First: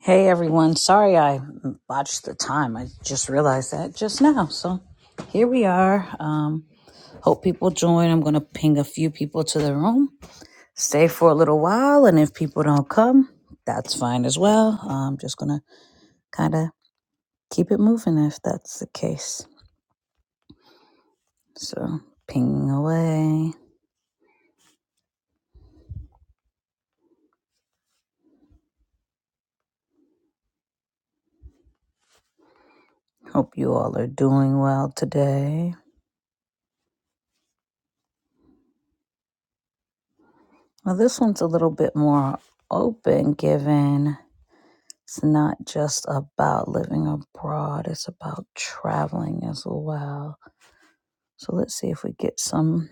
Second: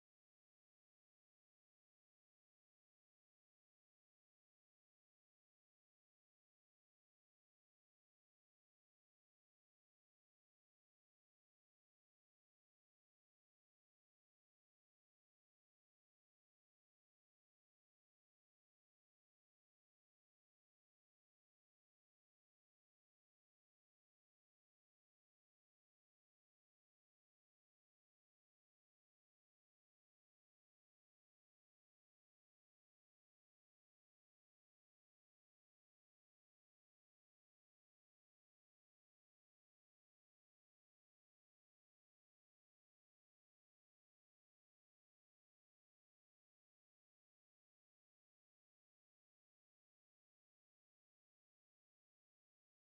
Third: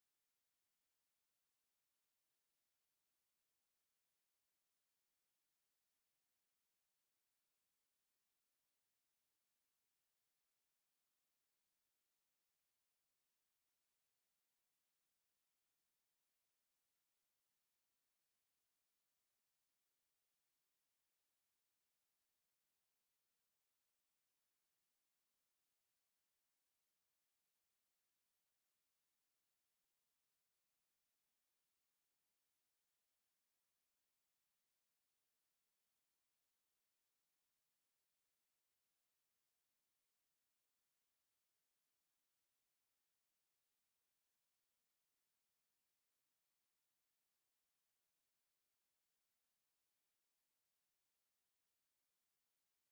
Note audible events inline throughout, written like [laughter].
Hey everyone, sorry I botched the time. I just realized that just now. So here we are. Um, hope people join. I'm going to ping a few people to the room. Stay for a little while, and if people don't come, that's fine as well. I'm just going to kind of keep it moving if that's the case. So ping away. Hope you all are doing well today. Well, this one's a little bit more open given It's not just about living abroad, it's about traveling as well. So let's see if we get some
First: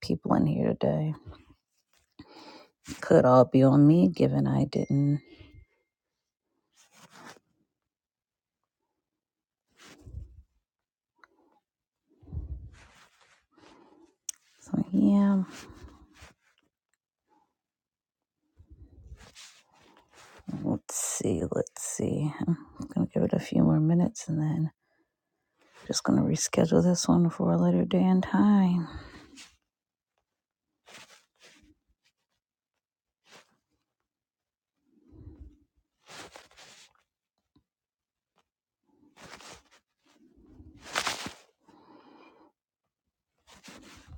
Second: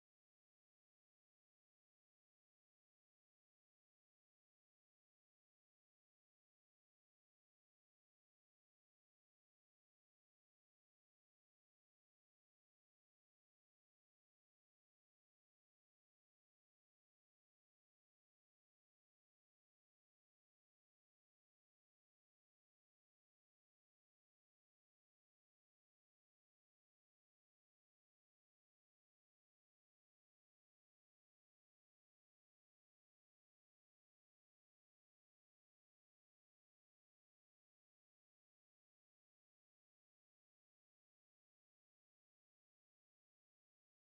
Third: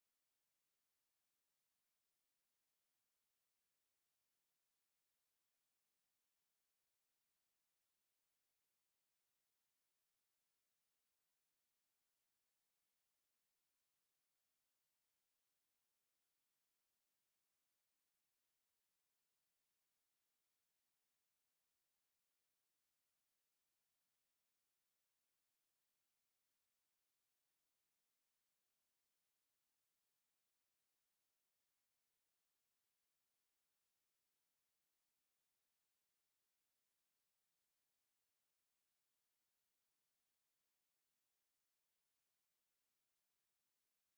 people in here today. Could all be on me given I didn't. So yeah, let's see, let's see. I'm gonna give it a few more minutes and then just gonna reschedule this one for a later day and time.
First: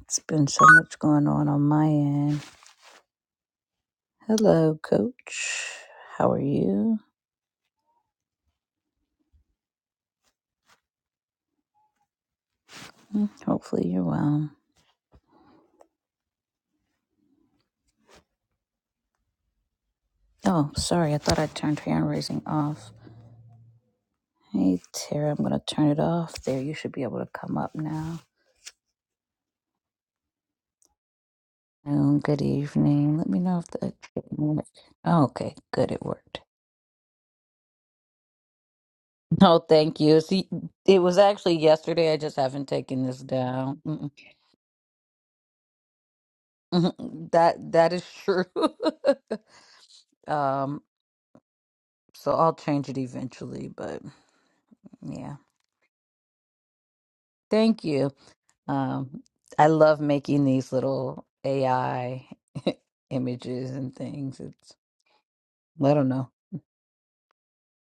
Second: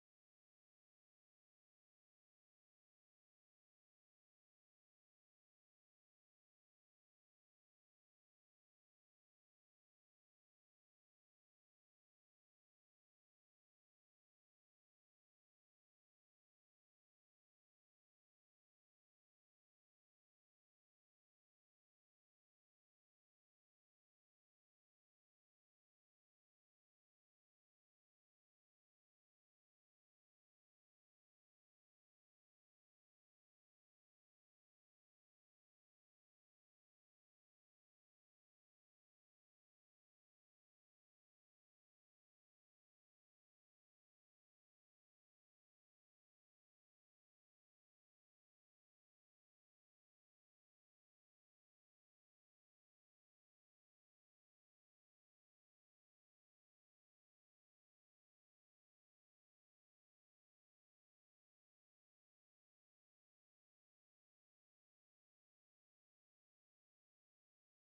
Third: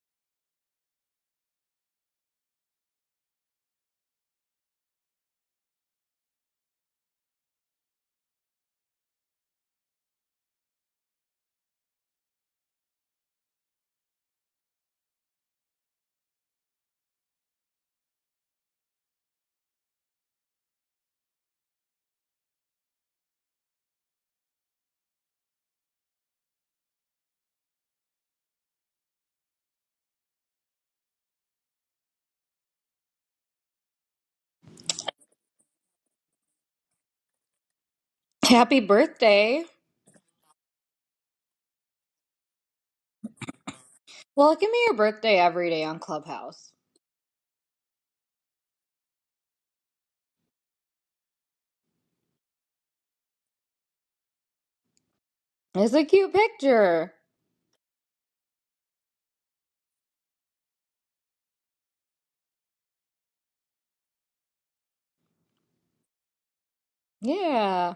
It's been so much going on on my end. Hello, coach. How are you? Mm, Hopefully you're well. Oh, sorry. I thought I turned hand raising off. Hey, Tara, I'm going to turn it off there. You should be able to come up now. Um, good evening. Let me know if that did Oh, okay, good. It worked. [laughs] Happy No, birthday. thank you. See, it was actually yesterday. I just haven't taken this down. Mm-mm. Well, give me your birthday every day on Clubhouse. Mhm. That that is true. [laughs] um, so I'll change it eventually. But yeah, It's a cute picture. thank you. Um, I love making these little AI [laughs] images and things. It's I don't know. Yeah.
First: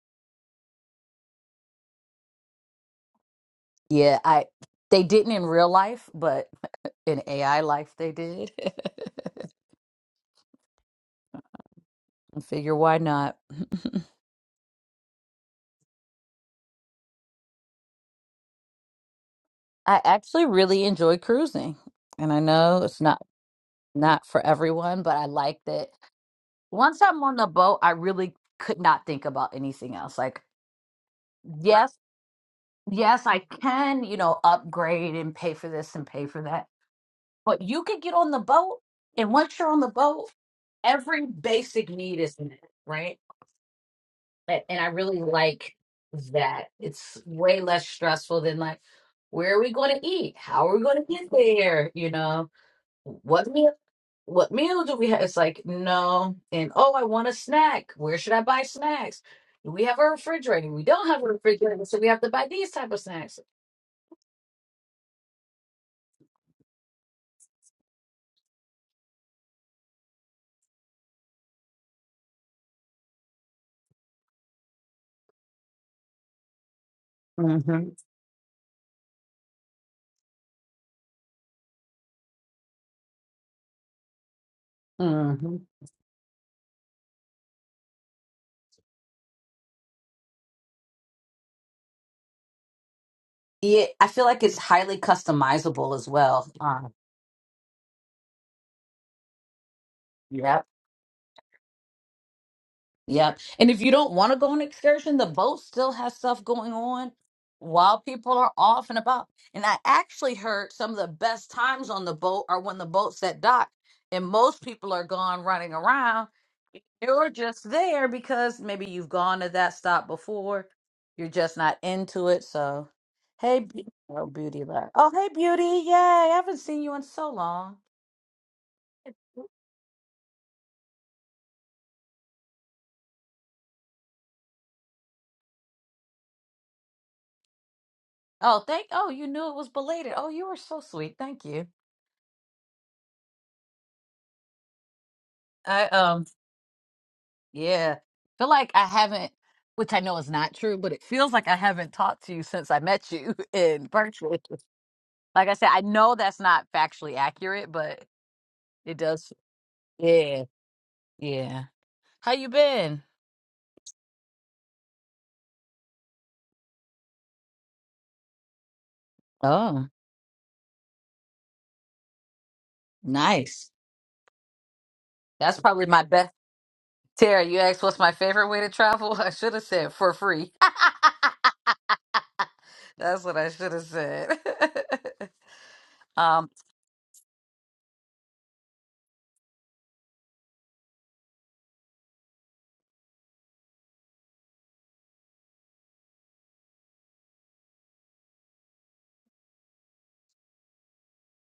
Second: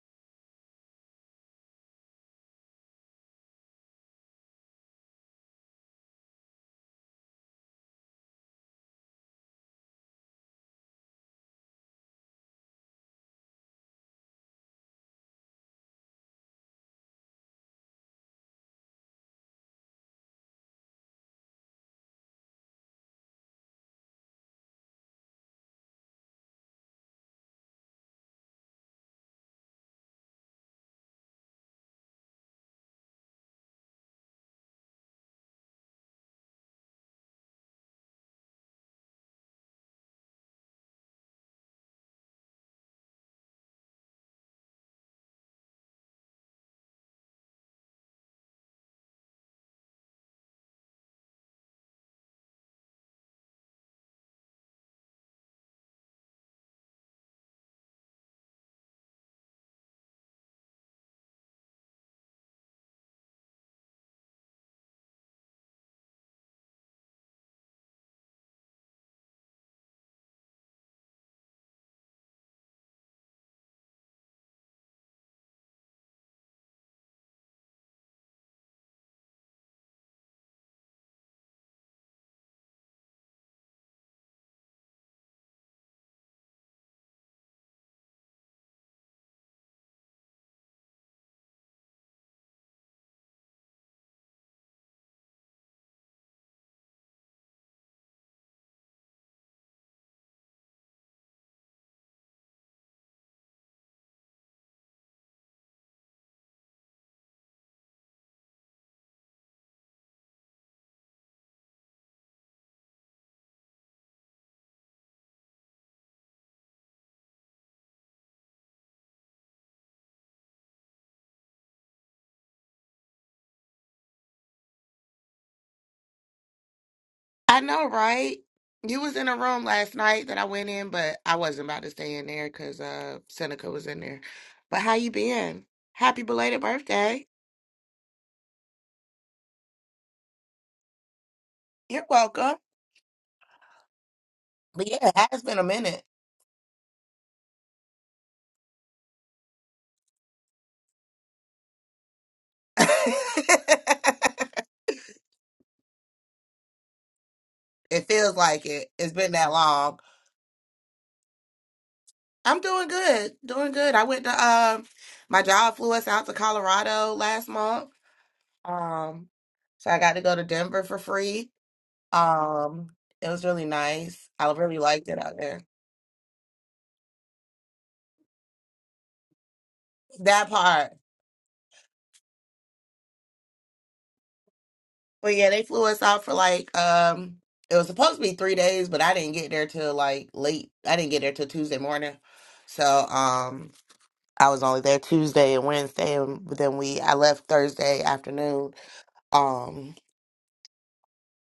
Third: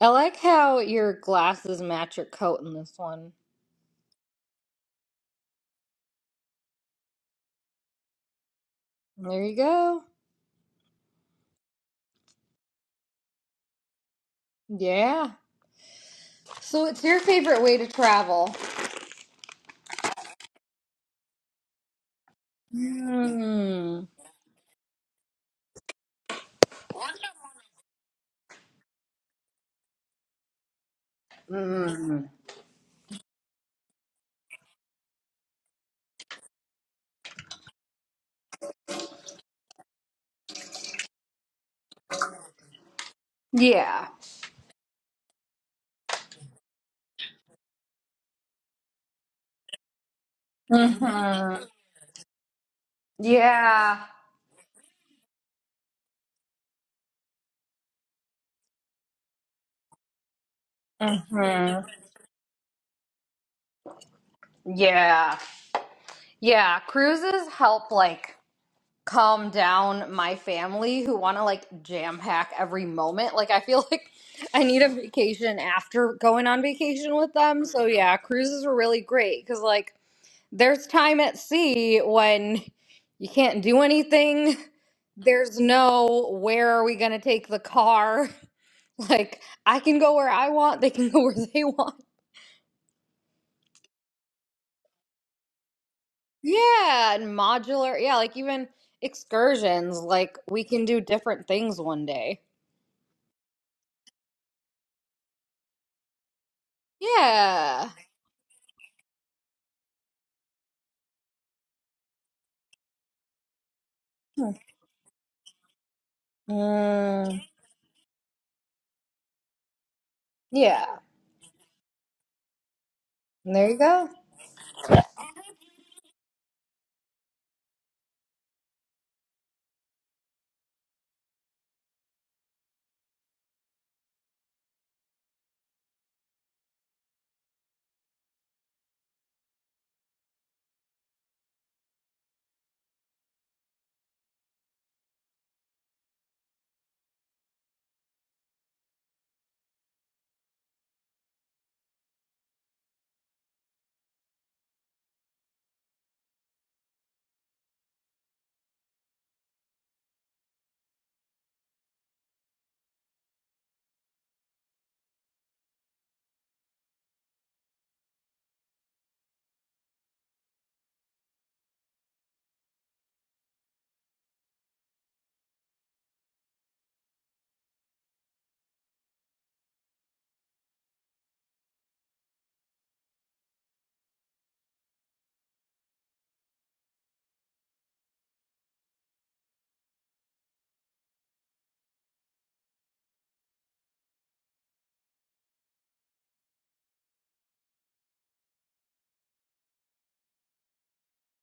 I like how your glasses match your coat in this one. Yeah, I they didn't in real life, but [laughs] in AI life they did. [laughs] There you go. Figure why not? Yeah. So it's your favorite way to travel. [laughs] I actually really enjoy cruising. And I know it's not Mm. not for everyone, but I like that once I'm on the boat, I really could not think about anything else. Like, yes, Mm. yes, I can, you know, upgrade and pay for this and pay for that But you could get on the boat, and once you're on the boat, every basic need is met, right? Yeah. A- And I really like that. It's way less stressful than like, where are we going to eat? How are we going to get hmm there? You know, what meal? Yeah. What meal do we have? It's like no, and oh, I want a snack. Where should I buy snacks? Do we have a refrigerator? We don't have a hmm refrigerator, so we have to buy these type of snacks. Yeah. Yeah. Cruises help like calm down my family who want to like jam pack every moment. Like I feel [laughs] like I need a vacation after going on vacation with them. So hmm yeah, cruises are really great cuz like there's time at sea when you can't do anything. hmm There's no where are we going to take the car? [laughs] Like I can go where I want, they can [laughs] go where they want. Yeah, I feel like it's highly customizable as well. um, Yeah, and modular. Yeah, like even excursions, like we Yep. can do different things one day. Yep. And if you don't want to go on excursion, the boat still has stuff going on Yeah. while people are off and about. And I actually heard some of the best times on the boat are when the boat's at dock and most people are gone running around. You're Mm, just there because maybe you've gone to that stop before. yeah, You're just not into it. So, hey, there you Be- go. oh, Beauty Love. Oh, hey, Beauty. Yay. I haven't seen you in so I long. know, right? You was in a room last night that I went in, but I wasn't about to stay in there because uh Seneca was in there. But how you been? Happy belated birthday. Oh, thank. Oh, you knew it was belated. Oh, you were so sweet. Thank you. You're welcome. But yeah, it has been a I minute. um yeah feel like I haven't, which I know is not true, but it feels like I haven't talked to you since [laughs] I met you [laughs] in virtual. it Like I said, I know that's not factually accurate, but feels like it. it It's does. been that long. Yeah, yeah. How you I'm doing been? good. Doing good. I went to um my job flew us out to Colorado last month. Um Oh, so I got to go to Denver for free. Um it was really nice. nice. I really liked it out That's there. probably my best. Tara, you asked what's my favorite way to travel. [laughs] I should have said for That free. part. [laughs] That's what I should have said. But yeah, they flew us [laughs] out for um, like um it was supposed to be three days, but I didn't get there till like late. I didn't get there till Tuesday morning. So um I was only there Tuesday and Wednesday and then we I left Thursday afternoon. Um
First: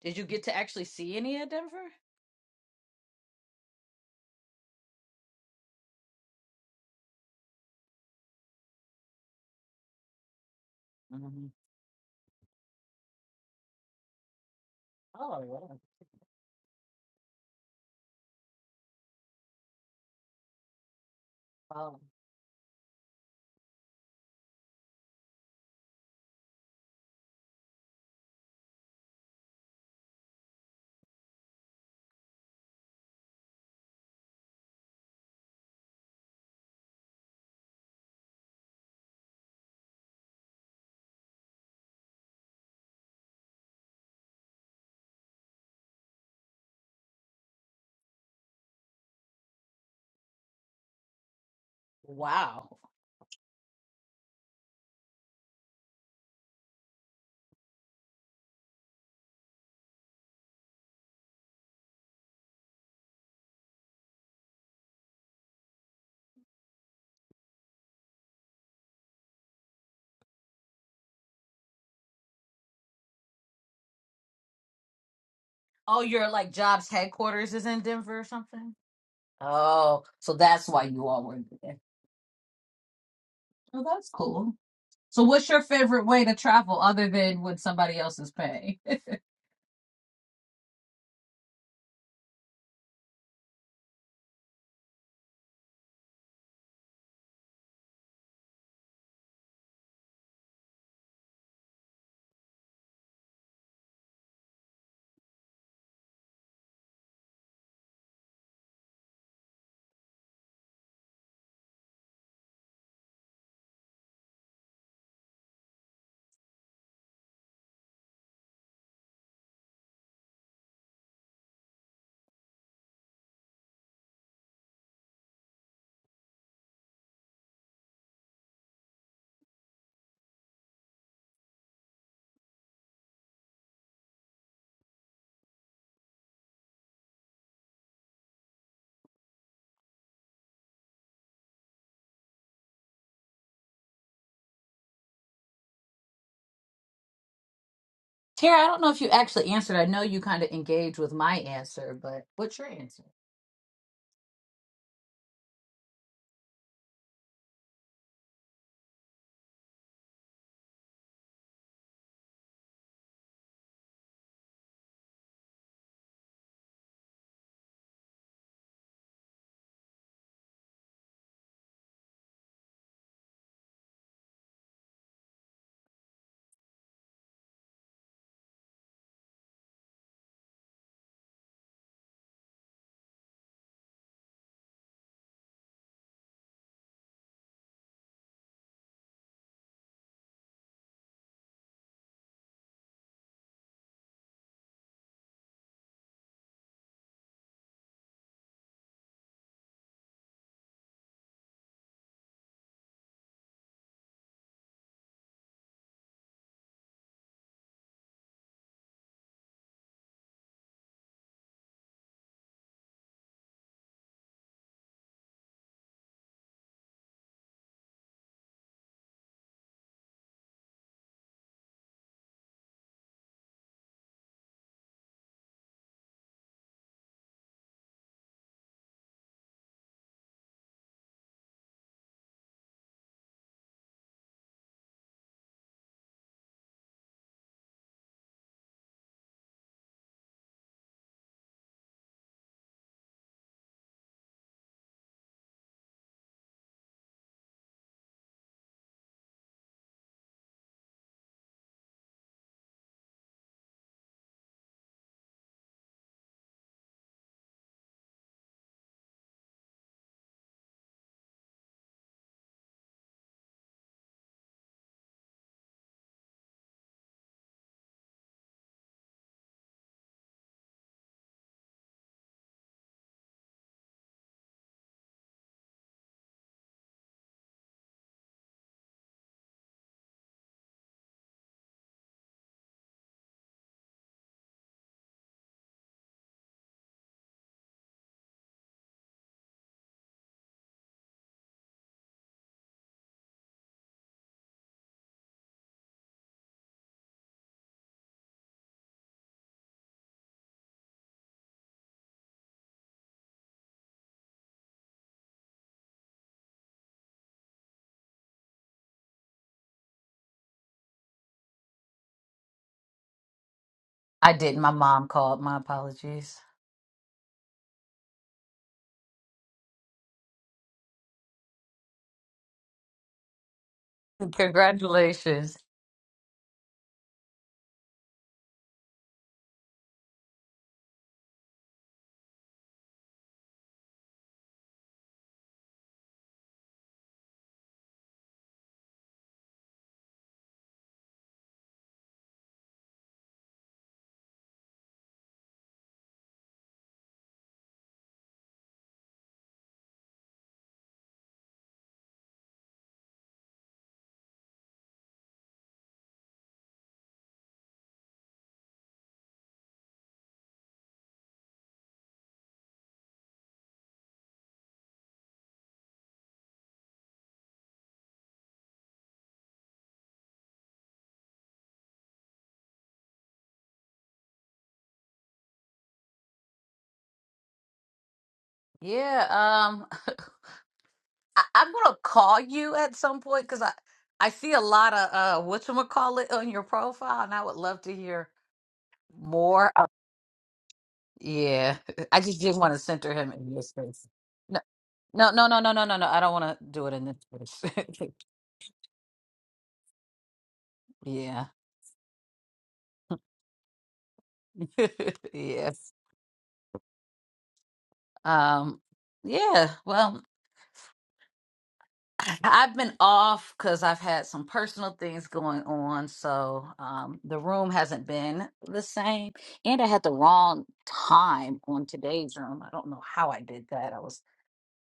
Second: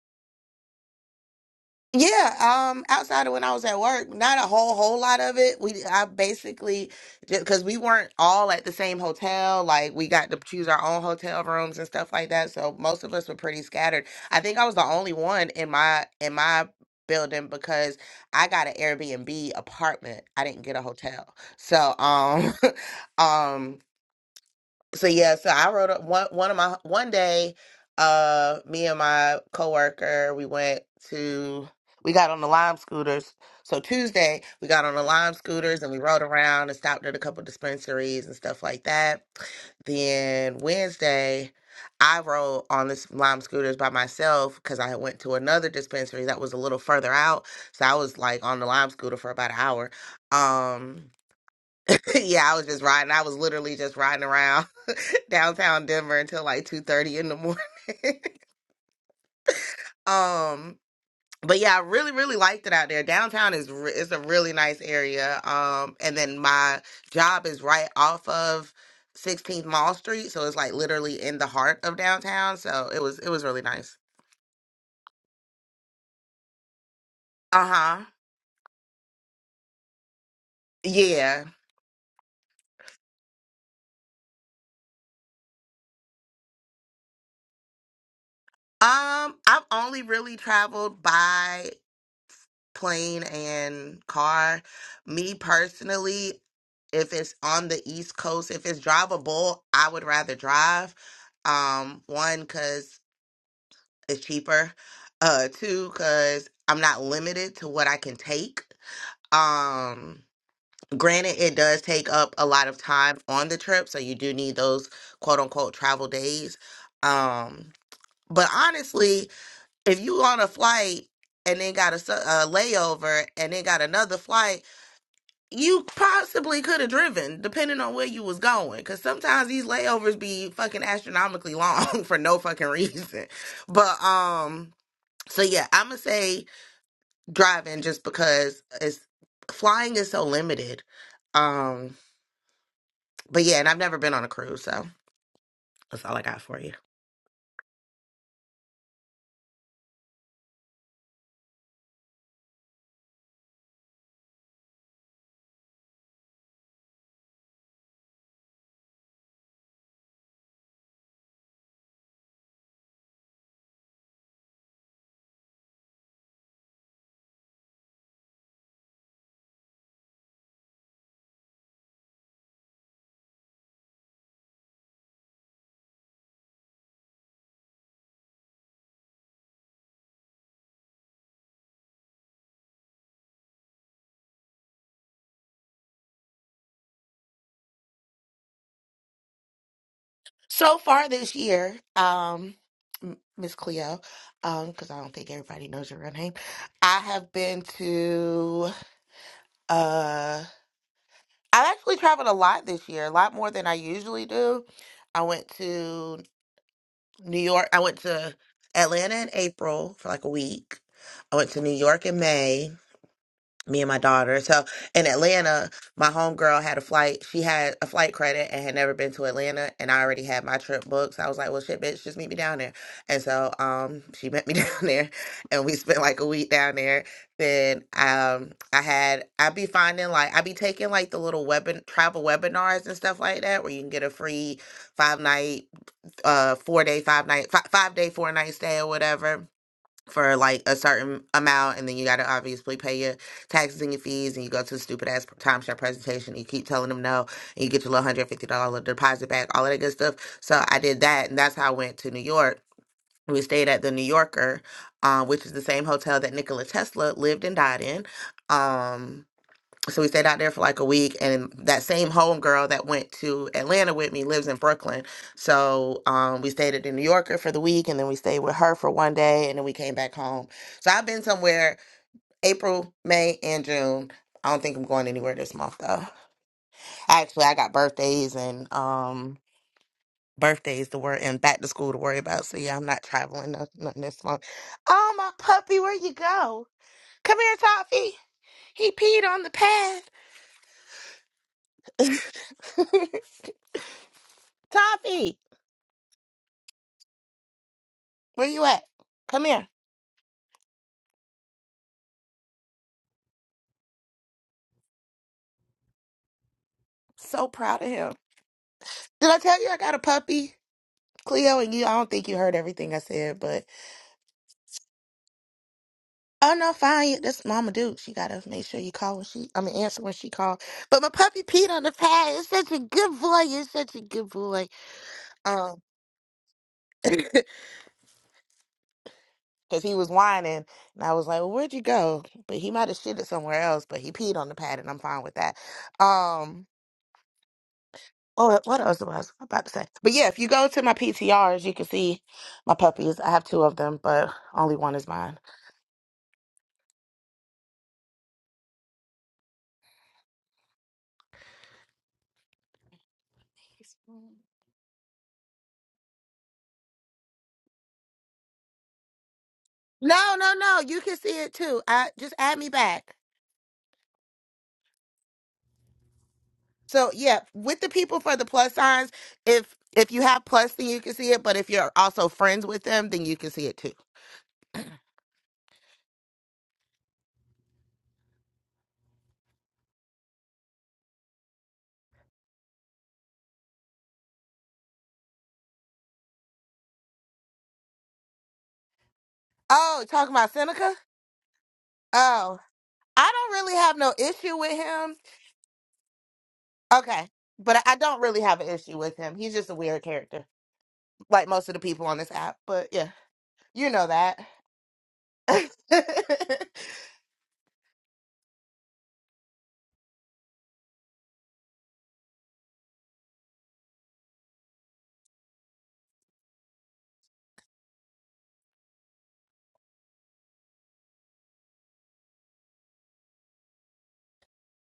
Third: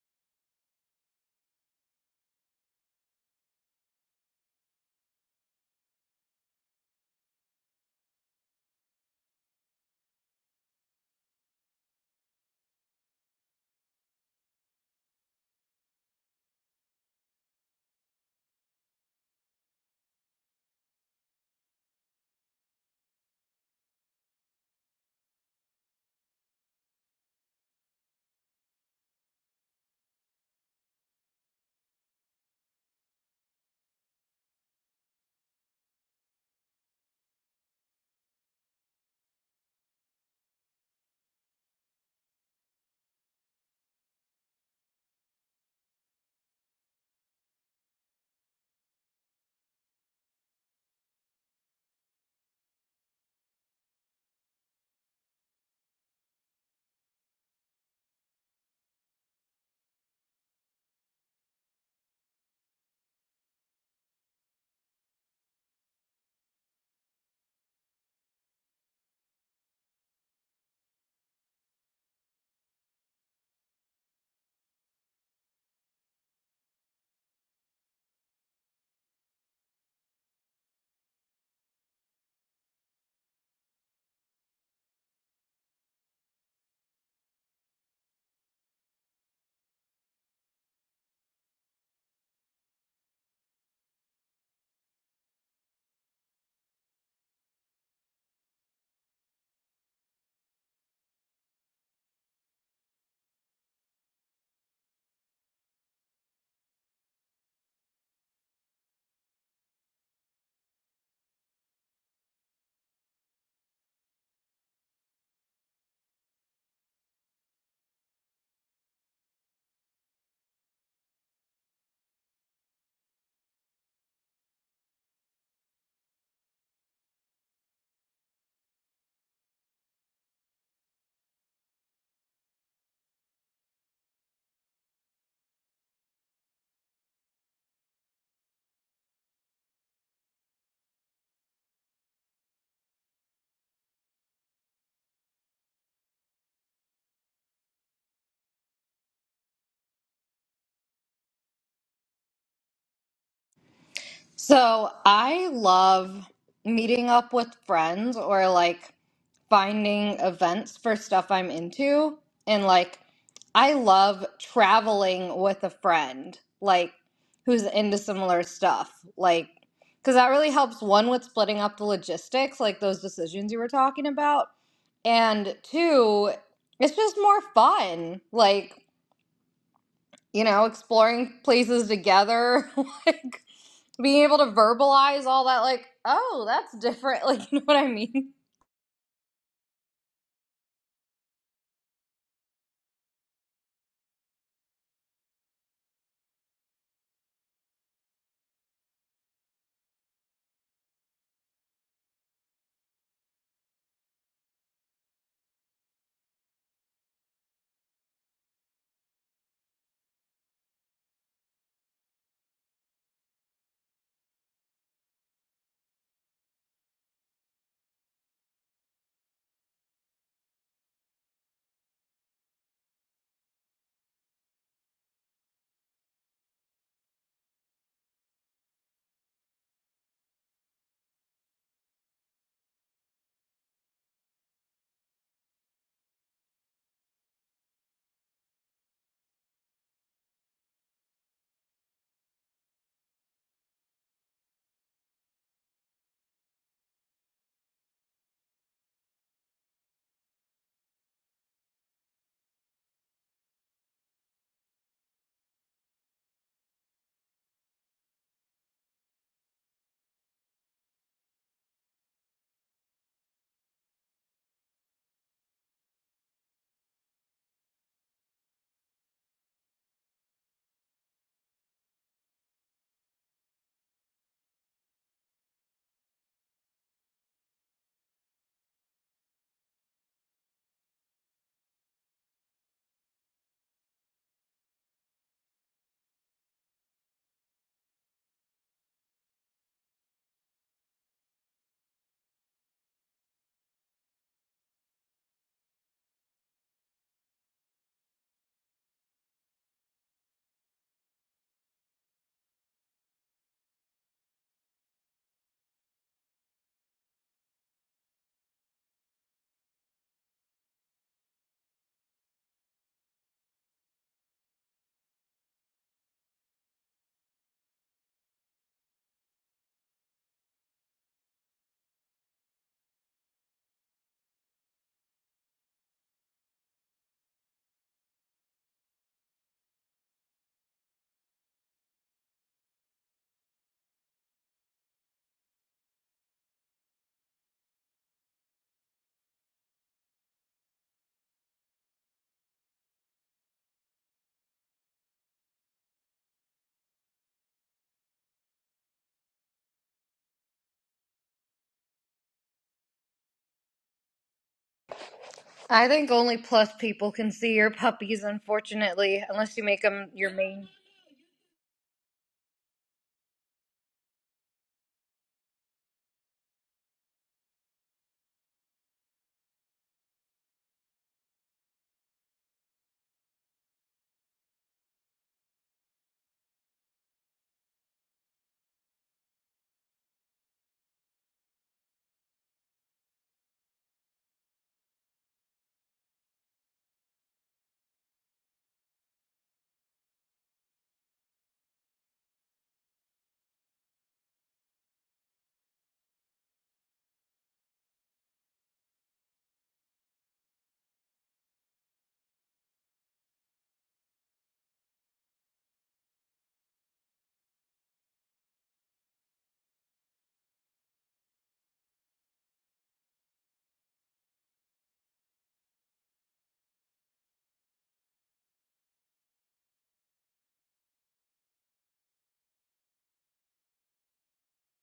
did you get to actually see any of Denver? Yeah, um, outside of when I was at work, not a whole whole lot of it. We I basically just because we weren't all at the same hotel, like we got to choose our own hotel Mhm. rooms and stuff like that. So most of us were pretty scattered. I think I was the only Oh, one in wow. my in my building because I got an Airbnb apartment. I didn't get a hotel. So Oh, um [laughs] um so yeah, so I wrote up one one of my one day, uh, me and my coworker, we went to we got on the Lime scooters. So Tuesday, we got on the Lime scooters and we rode around and stopped at a couple dispensaries and stuff like that. Then Wednesday, I rode on this Lime scooters by myself because I had went to another dispensary that was a little further out. So I was like on the Lime scooter for about an hour. Um [laughs] yeah, I was wow. just riding. I was literally just riding around [laughs] downtown Denver until like 2:30 in the morning. [laughs] um but yeah, I really really liked it out there. Downtown is re- it's a really nice area. Um and then my job is right off of 16th Mall Street, so it's like literally in the heart of downtown, so it was it was really nice. Oh, your like job's headquarters is in Uh-huh. Denver or something? Oh, so that's why you all were Yeah. there. Oh, that's cool. So, what's your favorite way to travel other than with somebody else's pay? [laughs] Um I've only really traveled by plane and car. Me personally, if it's on the East Coast, if it's drivable, I would rather drive. Um, one, because it's cheaper. Uh, two, because I'm not limited to what I can take. Um, granted, it does take up a lot of time on the trip, so you do need those quote unquote travel days. Um, but honestly, if you on a flight and then got a, s- a layover and then got another flight, you possibly could have driven depending on where you was going because sometimes these layovers be fucking astronomically long [laughs] for no fucking reason but um so yeah i'm gonna say driving just because it's flying is so limited um but yeah and i've never been on a cruise so that's all i got for you Tara, I don't know if you actually answered. I know you kind of engaged with my answer, but what's your answer? So I love meeting up with friends or like finding events for stuff I'm into. And like, I love traveling with a friend, like, who's into similar stuff. Like, because that really helps one with splitting up the logistics, like those decisions you were talking about. And two, it's just more fun. Like, you know, exploring places together, [laughs] like being able to verbalize all that, like, oh, that's different. [laughs] Like, you know what I mean? so far this year um M- miss cleo um because i don't think everybody knows your real name i have been to uh. I've actually traveled a lot this year, a lot more than I usually do. I went to New York. I went to Atlanta in April for like a week. I went to New York in May me and my daughter. So in Atlanta, my homegirl had a flight. She had a flight credit and had never been to Atlanta, and I already had my trip booked. So I was like, "Well, shit, bitch, just meet me down there." And so, um, she met me [laughs] down there, and we spent like a week down there. Then, um, I had I be finding like I be taking like the little webin travel webinars and stuff like that, where you can get a free five night, uh, four day, five night, five, five day, four night stay or whatever for like a certain amount and then you got to obviously pay your taxes and your fees and you go to the stupid ass timeshare presentation and you keep telling them no and you get your little $150 deposit back all of that good stuff so i did that and that's how i went to new york we stayed at the new yorker uh, which is the same hotel that nikola tesla lived and died in um, so we stayed out there for like a week and that same homegirl that went to atlanta with me lives in brooklyn so um, we stayed at the new yorker for the week and then we stayed with her for one day and then we came back home so i've been somewhere april may and june i don't think i'm going anywhere this month though actually i got birthdays and um, birthdays to worry and back to school to worry about so yeah i'm not traveling noth- nothing this month oh my puppy where you go come here toffee he peed on the pad [laughs] Toffee, where you at? Come here. So proud of him. Did I tell you I got a puppy, Cleo? And you, I don't think you heard everything I said, but I didn't. My mom called. My apologies. oh no, fine. That's Mama Duke. She gotta make sure you call when she. I mean, answer when she called. But my puppy peed on the pad. It's such a good boy. It's such a good boy. Congratulations. Um, [coughs] [laughs] because he was whining, and I was like, well, "Where'd you go?" But he might have shitted somewhere else. But he peed on the pad, and I'm fine with that. Um. Oh, what else was I about to say? But yeah, if you go to my PTRs, you can see my puppies. I have two of them, but only one is mine. I think only plus people can see your puppies, unfortunately, unless you make them your No, no, main. no. You can see it too. I just add me back. So yeah, with the people for the plus signs, if if you have plus, then you can see it. But if you're also friends with them, then you can see it too. Yeah. Um. [laughs] I, I'm gonna call you at some point because I I see a lot of uh whatchamacallit on your profile and I would love to hear more. Uh, Oh, talking about Seneca. yeah. [laughs] I just Oh, didn't want to center him I in your don't really have space. no issue with him. No no no no no no no no. I don't wanna do it in Okay, this but I I space. don't really have an issue with him. He's just a weird character, [laughs] yeah. like most of the people on this app. But yeah. You know that. [laughs] [laughs] yes. Um yeah. Well I've been off because I've had some personal things going on, so um, the room hasn't been the same. And I had the wrong time on today's room. I don't know how I did that. I was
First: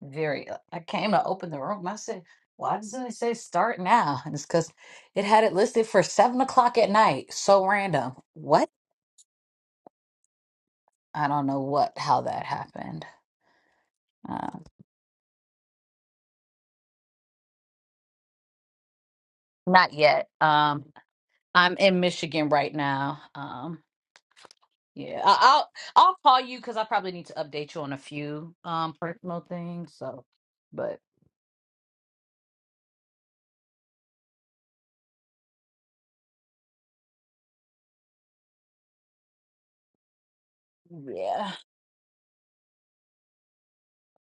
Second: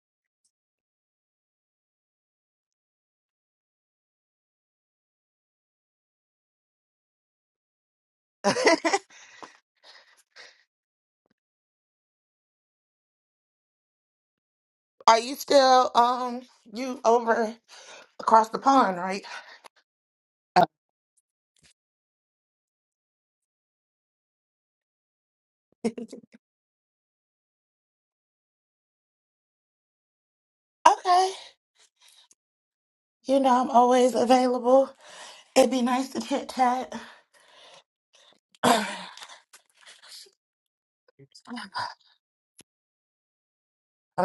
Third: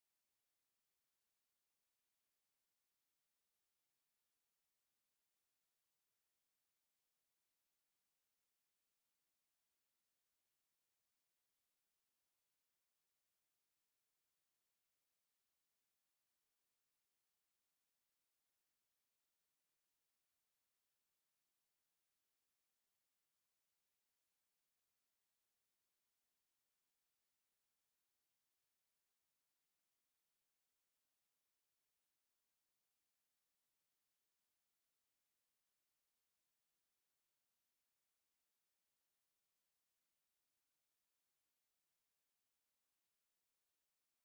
very. uh, I came to open the room. I said, "Why doesn't it say start now?" And it's because it had it listed for seven o'clock at night. So random. What? I don't know what how that happened. Uh, Are you still um you over across the pond, right? not yet. Uh, Um, I'm in Michigan right now. Um, Yeah, I- I'll I'll call you because I probably need to update you on a few um personal things. So, but Okay. You know I'm always available. It'd be nice to chit chat. [clears throat] I'm yeah.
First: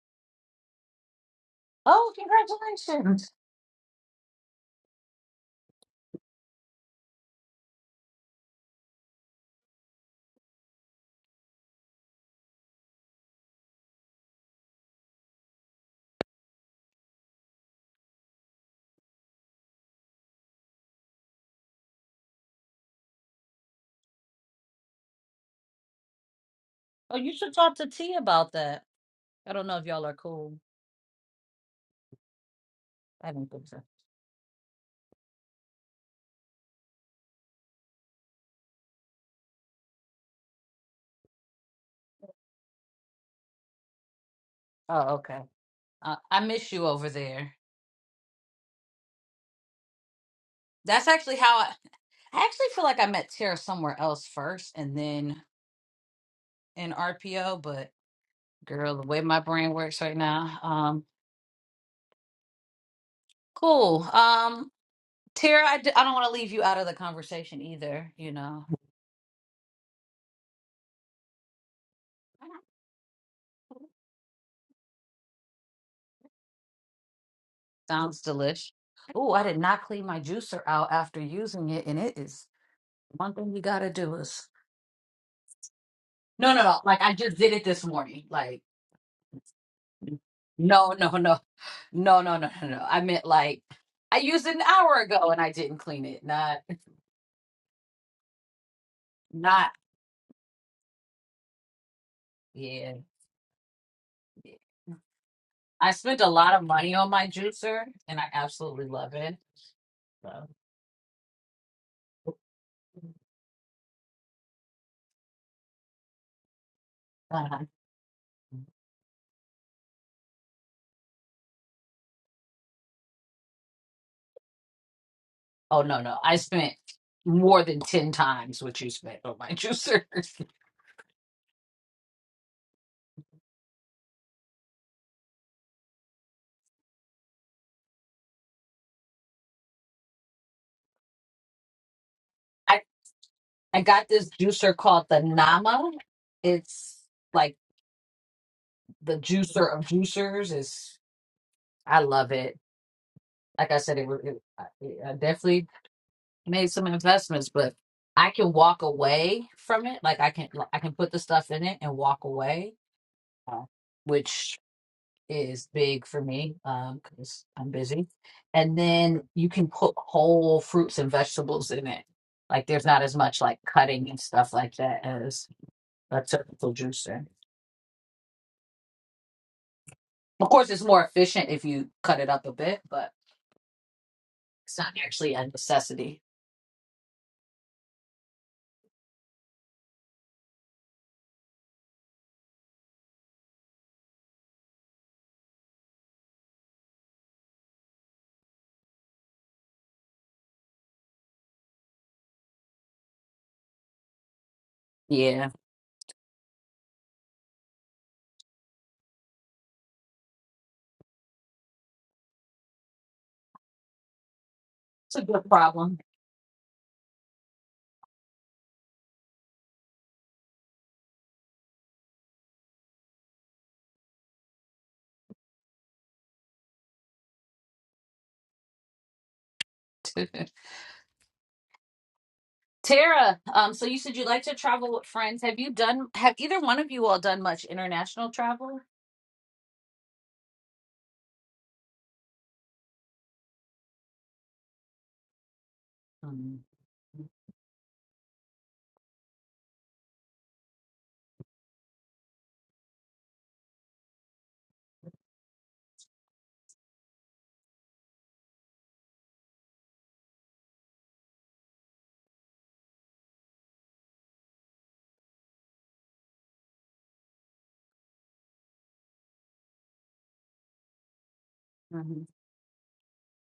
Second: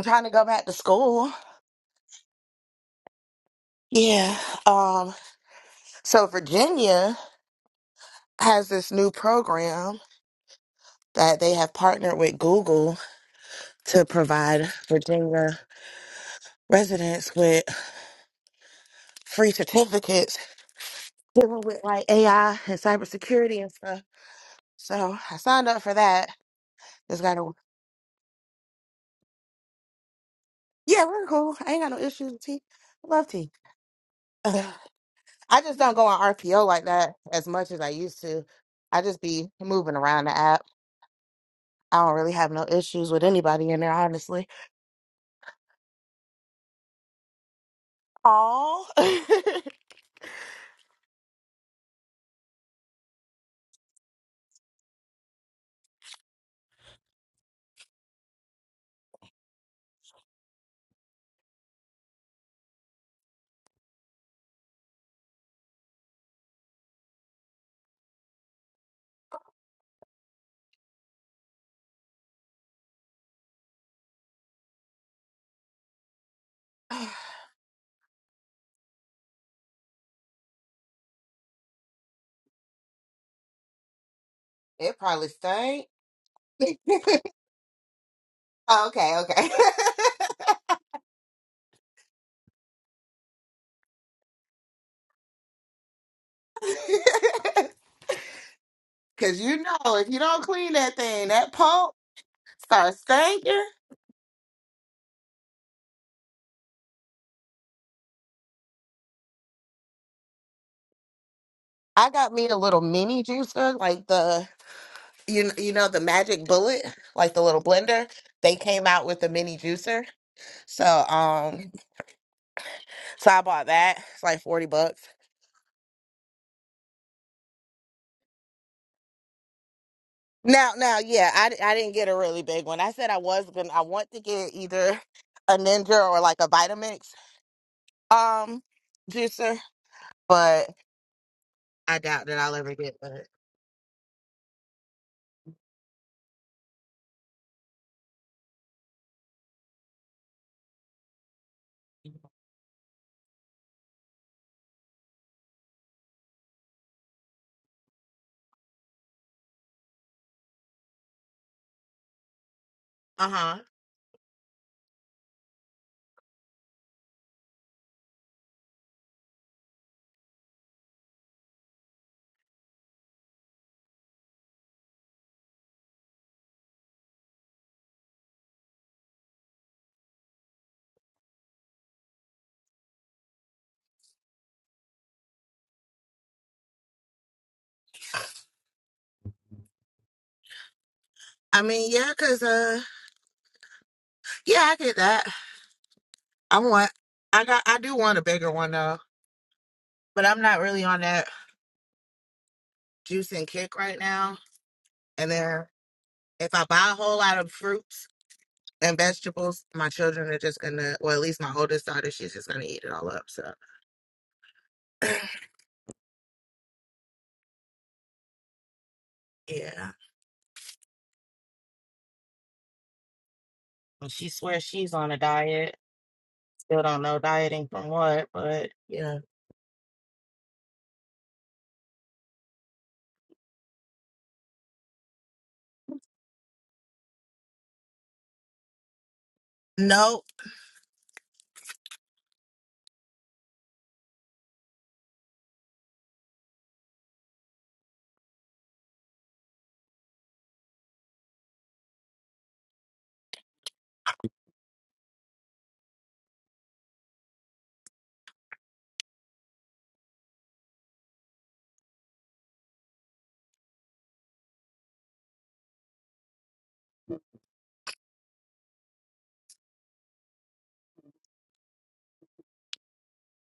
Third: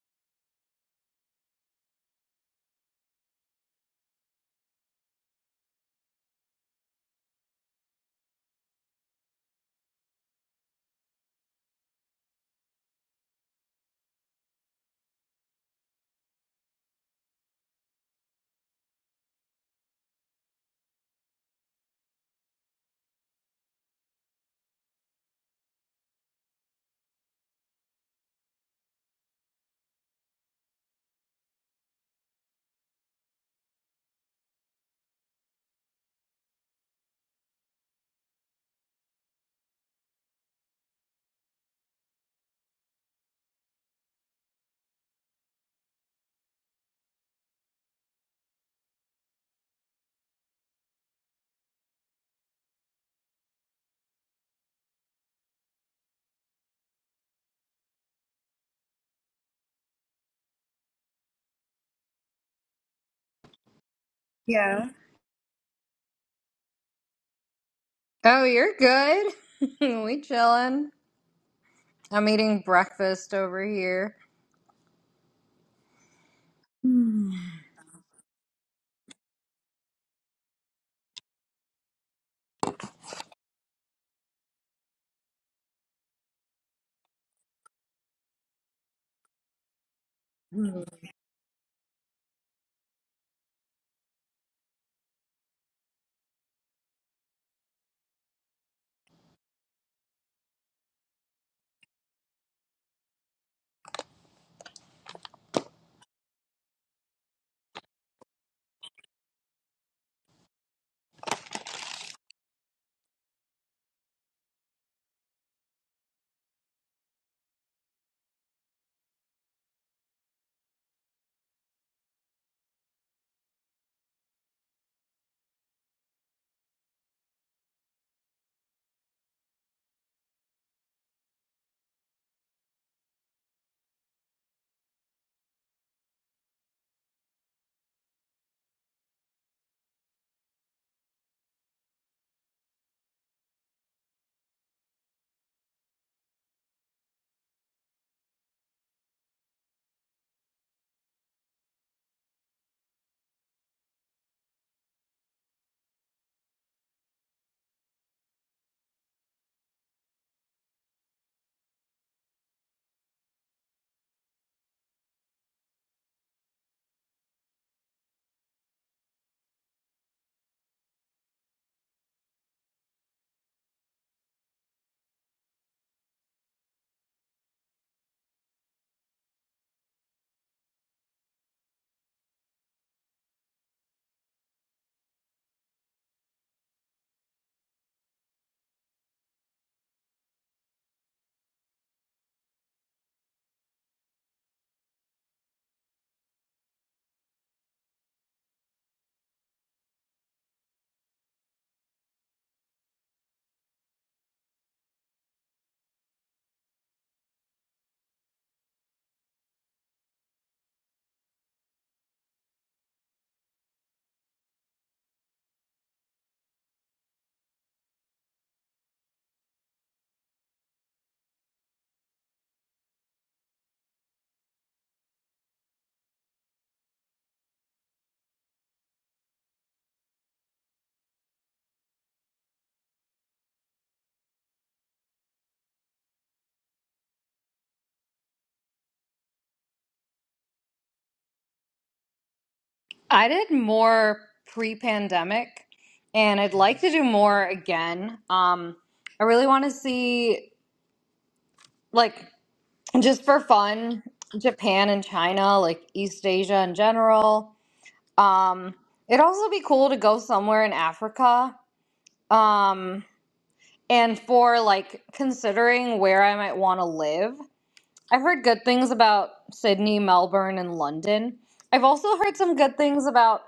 trying to go back to school. Oh, congratulations! Yeah. Um so Virginia has this new program that they have partnered with Google to provide Virginia residents with free certificates dealing with like AI and cybersecurity and stuff. So I signed up for that. Oh, Just you gotta, should talk to T about that. I don't know if y'all are cool. yeah, we're cool. I ain't got no issues with tea. I love I don't tea. think so. Ugh. I just don't go on RPO like that as much as I used to. I just be moving around the app. I don't really have no issues with anybody in there, honestly. Oh, okay. Uh, I miss you over there. Oh, [laughs] That's actually how I, I actually feel like I met Tara somewhere else first, and then in RPO. But girl, the way my brain works right now, um, cool. Um, Yeah. Tara, I d I don't want to leave you out of the conversation either. You Oh, know. you're good. [laughs] we chilling. I'm eating breakfast over here. Sounds delish. Oh, I did not clean my juicer out after using it, and it is one thing you gotta do is it probably stink. no, no, [laughs] no. Like I just did it this morning. Like oh, okay, okay. no, no, no, no, no, no, no, no. I meant like I used it an hour ago and I didn't clean it. Not, [laughs] Cause you not. know, if you don't clean that thing, that pulp Yeah, starts stinking. yeah. I spent a lot of money on my juicer, and I absolutely love it. So, I got me a little mini juicer, like the you kn- you know the Magic Bullet, like the little uh-huh. blender. They came out with the mini juicer, so um, so I bought that. It's like forty bucks. oh no, no, I spent more than ten times what you spent on my [laughs] juicer. Now, now, yeah, I, di- I didn't get a really big one. I said I was gonna. I want to get either a Ninja or like a Vitamix um juicer, but I doubt that I'll ever get that. I got this juicer called the Nama. It's like the juicer of juicers. Is I love it. Like I said, it, it I I definitely made some investments, but I can walk away from it. Like I can I can put the stuff in it and walk away, Uh huh. uh, which is big for me because I'm busy. And then you can put whole fruits and vegetables in it. Like there's not as much like cutting and stuff like that as a typical juicer. Of course, it's more efficient if you cut it up a bit, but it's not actually a necessity. I mean, yeah, cause uh, yeah, I get that. I want, I got, I do want a bigger one though, but I'm not really on that juice and kick right now. And Yeah, then if I buy a whole lot of fruits and vegetables, my children are just gonna, well, at least my oldest daughter, she's just gonna eat it all up. So, [clears throat] it's a good problem. yeah. Well, she swears she's on a diet. Still don't know dieting from what, but yeah. [laughs] Tara, um, so you said you like to travel with friends. Have you done? Have either one of you all done much international travel? No, I did more pre-pandemic, and I'd Mm, like to do more again. Um, I really want to see like just for fun, Japan and China, like East Asia in general. Um, it'd also be cool to go somewhere in Africa. Um, and for like considering where I might want to live, I've heard good things about Sydney, Melbourne, and London. I've mhm. also heard some good things about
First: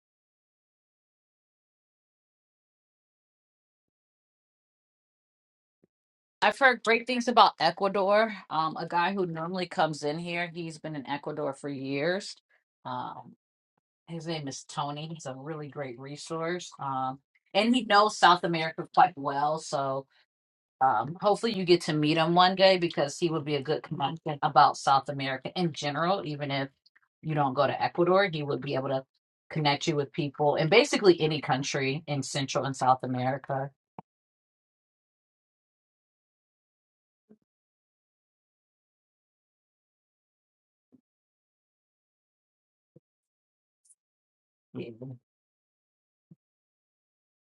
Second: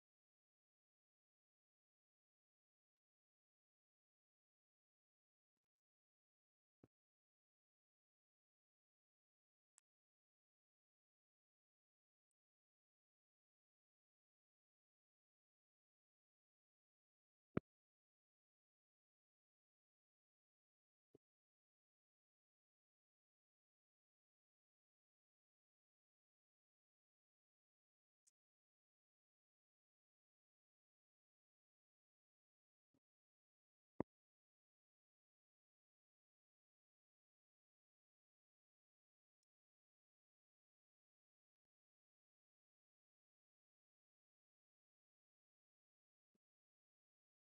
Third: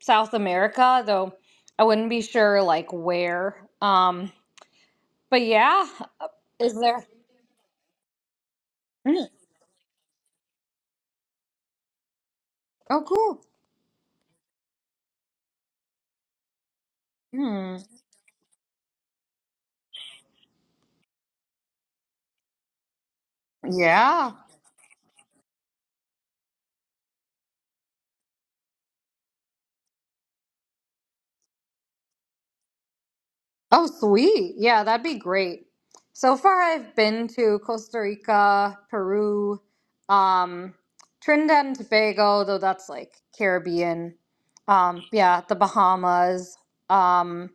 South America, though I wouldn't be sure like where. Um, but yeah, I've is heard there? great things about Ecuador. Um, a guy who Mm. normally comes in here, he's been in Ecuador for years. Oh, Um, cool. his name is Tony. He's a really great resource. Um, and Hmm. he knows South America quite well. So um, hopefully you get to meet him one day because he would be a good Yeah. connection about South America in general, even if you don't go to Ecuador, he would be able to connect you with people in basically any country in Central and South America. Oh, sweet. Yeah, that'd be great. So far, I've been to Costa Rica, Peru, um, Trinidad and Tobago, though that's like Caribbean. Yeah. Um, yeah, the Bahamas, um,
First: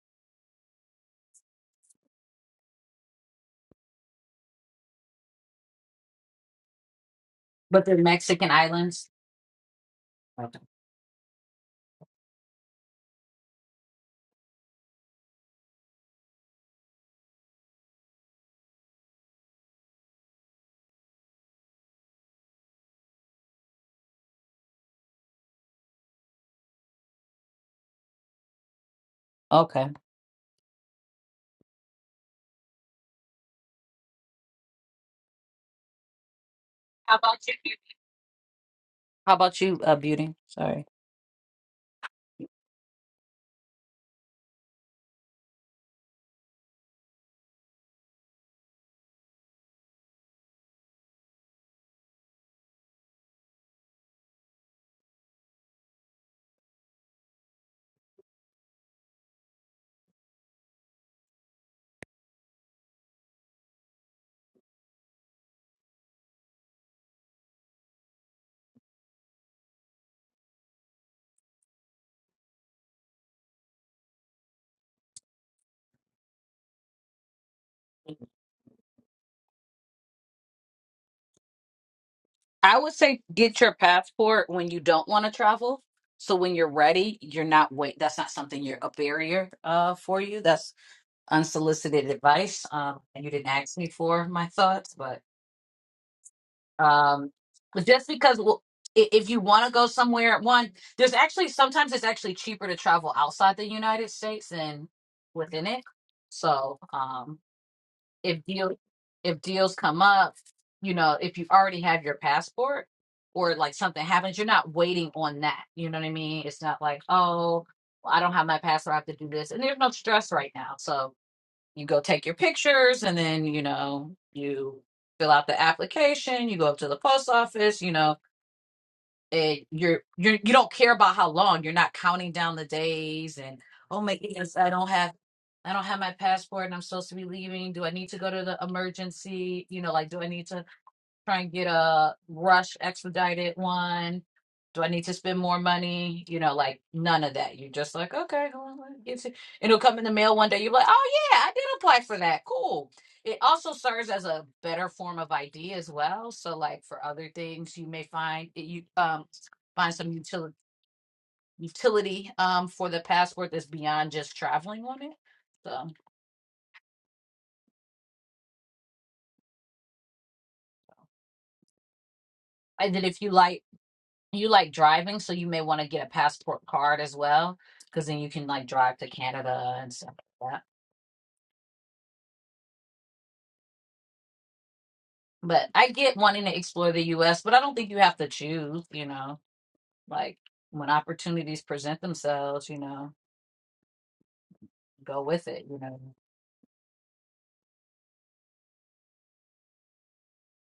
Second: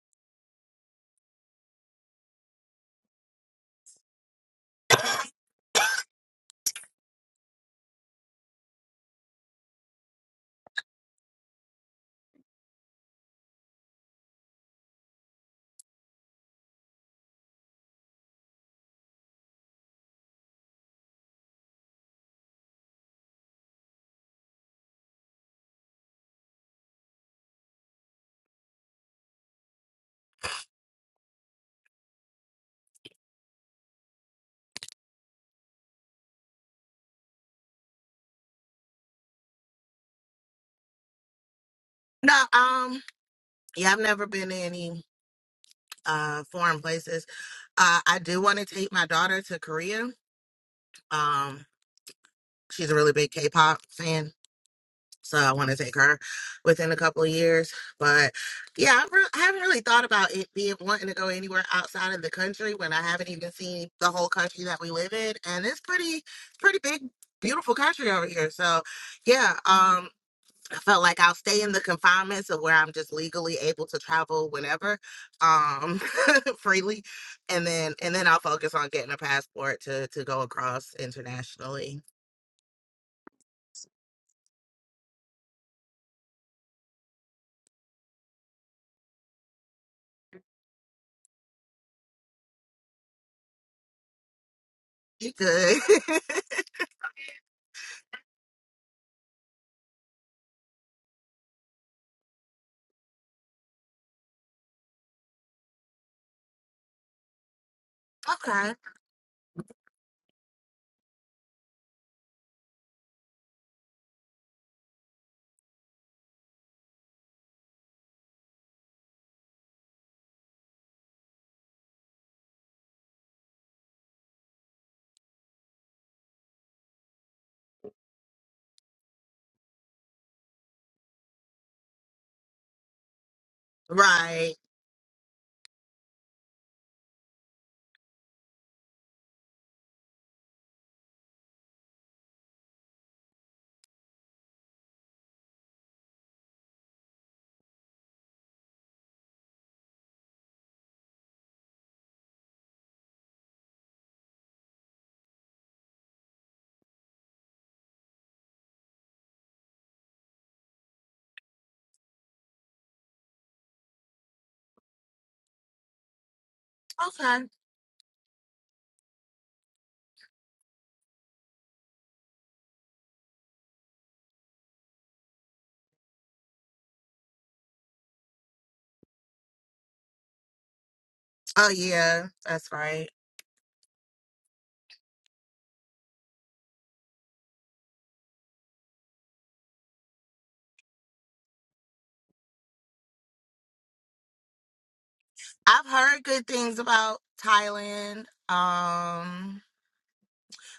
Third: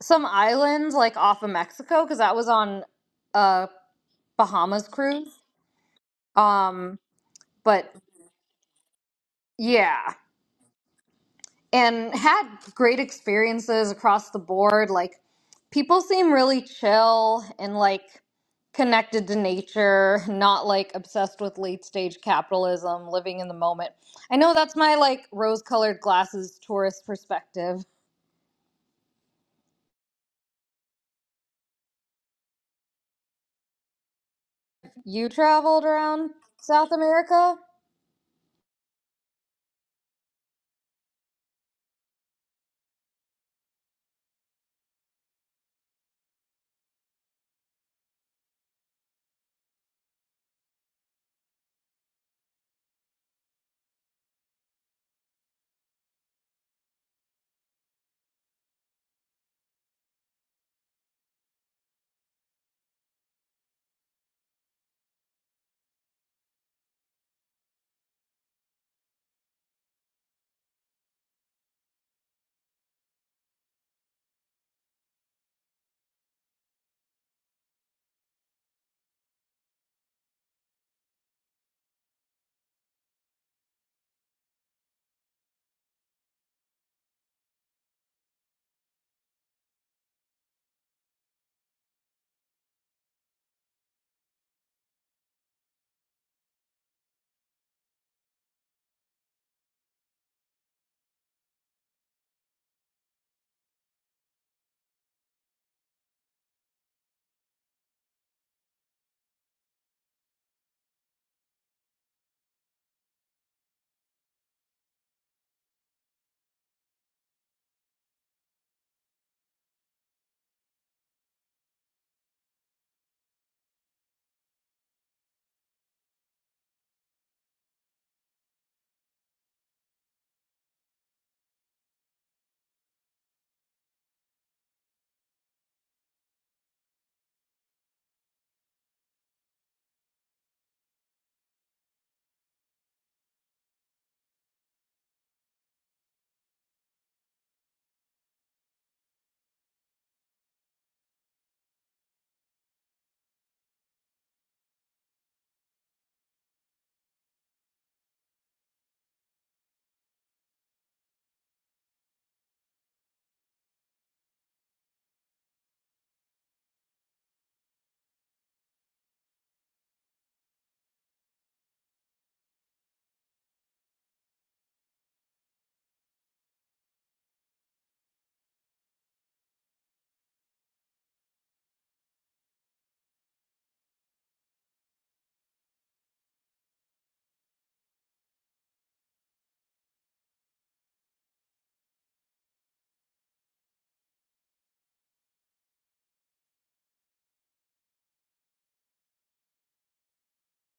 some islands like off of Mexico, because that was on a Bahamas cruise. Um, But but they're Mexican islands. yeah. and had great experiences across the board. Like people seem really chill and like connected to nature, not like obsessed with late stage capitalism, living in the moment. I know that's my like rose colored glasses tourist perspective. Okay. You traveled around South How about you? America? Beauty? How about you, uh, Beauty? Sorry. no. Um, yeah, I've never been to any uh foreign places. Uh, I do want to take my daughter to Korea Um, she's a really big K-pop fan, so I want to take her within a couple of years. But yeah, I, re- I haven't really thought about it being wanting to go anywhere outside of the country when I haven't even seen the whole country that we live in, and it's pretty, it's pretty big, beautiful country over here. So yeah, um, I felt like I'll stay in the confinements of where I'm just legally able to travel whenever, um, [laughs] freely, and then and then I'll focus on getting a passport to to go across internationally. I would say get your passport when you don't want to travel. So when you're ready, you're not wait. That's not something you're a barrier uh, for you. That's unsolicited advice, um, and you didn't ask me for my thoughts. But You good? [laughs] um, but just because well, i- if you want to go somewhere, one there's actually sometimes it's actually cheaper to travel outside the United States than within it. So um, if deal okay. if deals come up, you know, if you already have your passport or like something happens, you're not waiting on that. You know what I mean? It's not like, oh, well, I don't have my passport, I have to do this. And there's no stress right now. So you go take your pictures and then, you know, you fill out the application, you go up to the post office, you know, and you're you're you don't care about how long you're not counting down the days and oh my Right. goodness i don't have i don't have my passport and i'm supposed to be leaving do i need to go to the emergency you know like do i need to try and get a rush expedited one? Do I need to spend more money? You know, like none of that. You're just like, okay, well, let me get it. It'll come in the mail one day. You're like, oh yeah, I did apply for that. Cool. It also serves as a better form of ID as well. So, like for other things, you may find it, you um find some utility utility um for the passport that's beyond just traveling on it. So, Okay. and then if you like you like driving, so you may want to get a passport card as well, because then you can like drive to Canada and stuff like that. Oh yeah, that's right. But I get wanting to explore the US, but I don't think you have to choose, you know, like when opportunities present themselves, you know, go with it, you I've know. heard good things about Thailand. Um,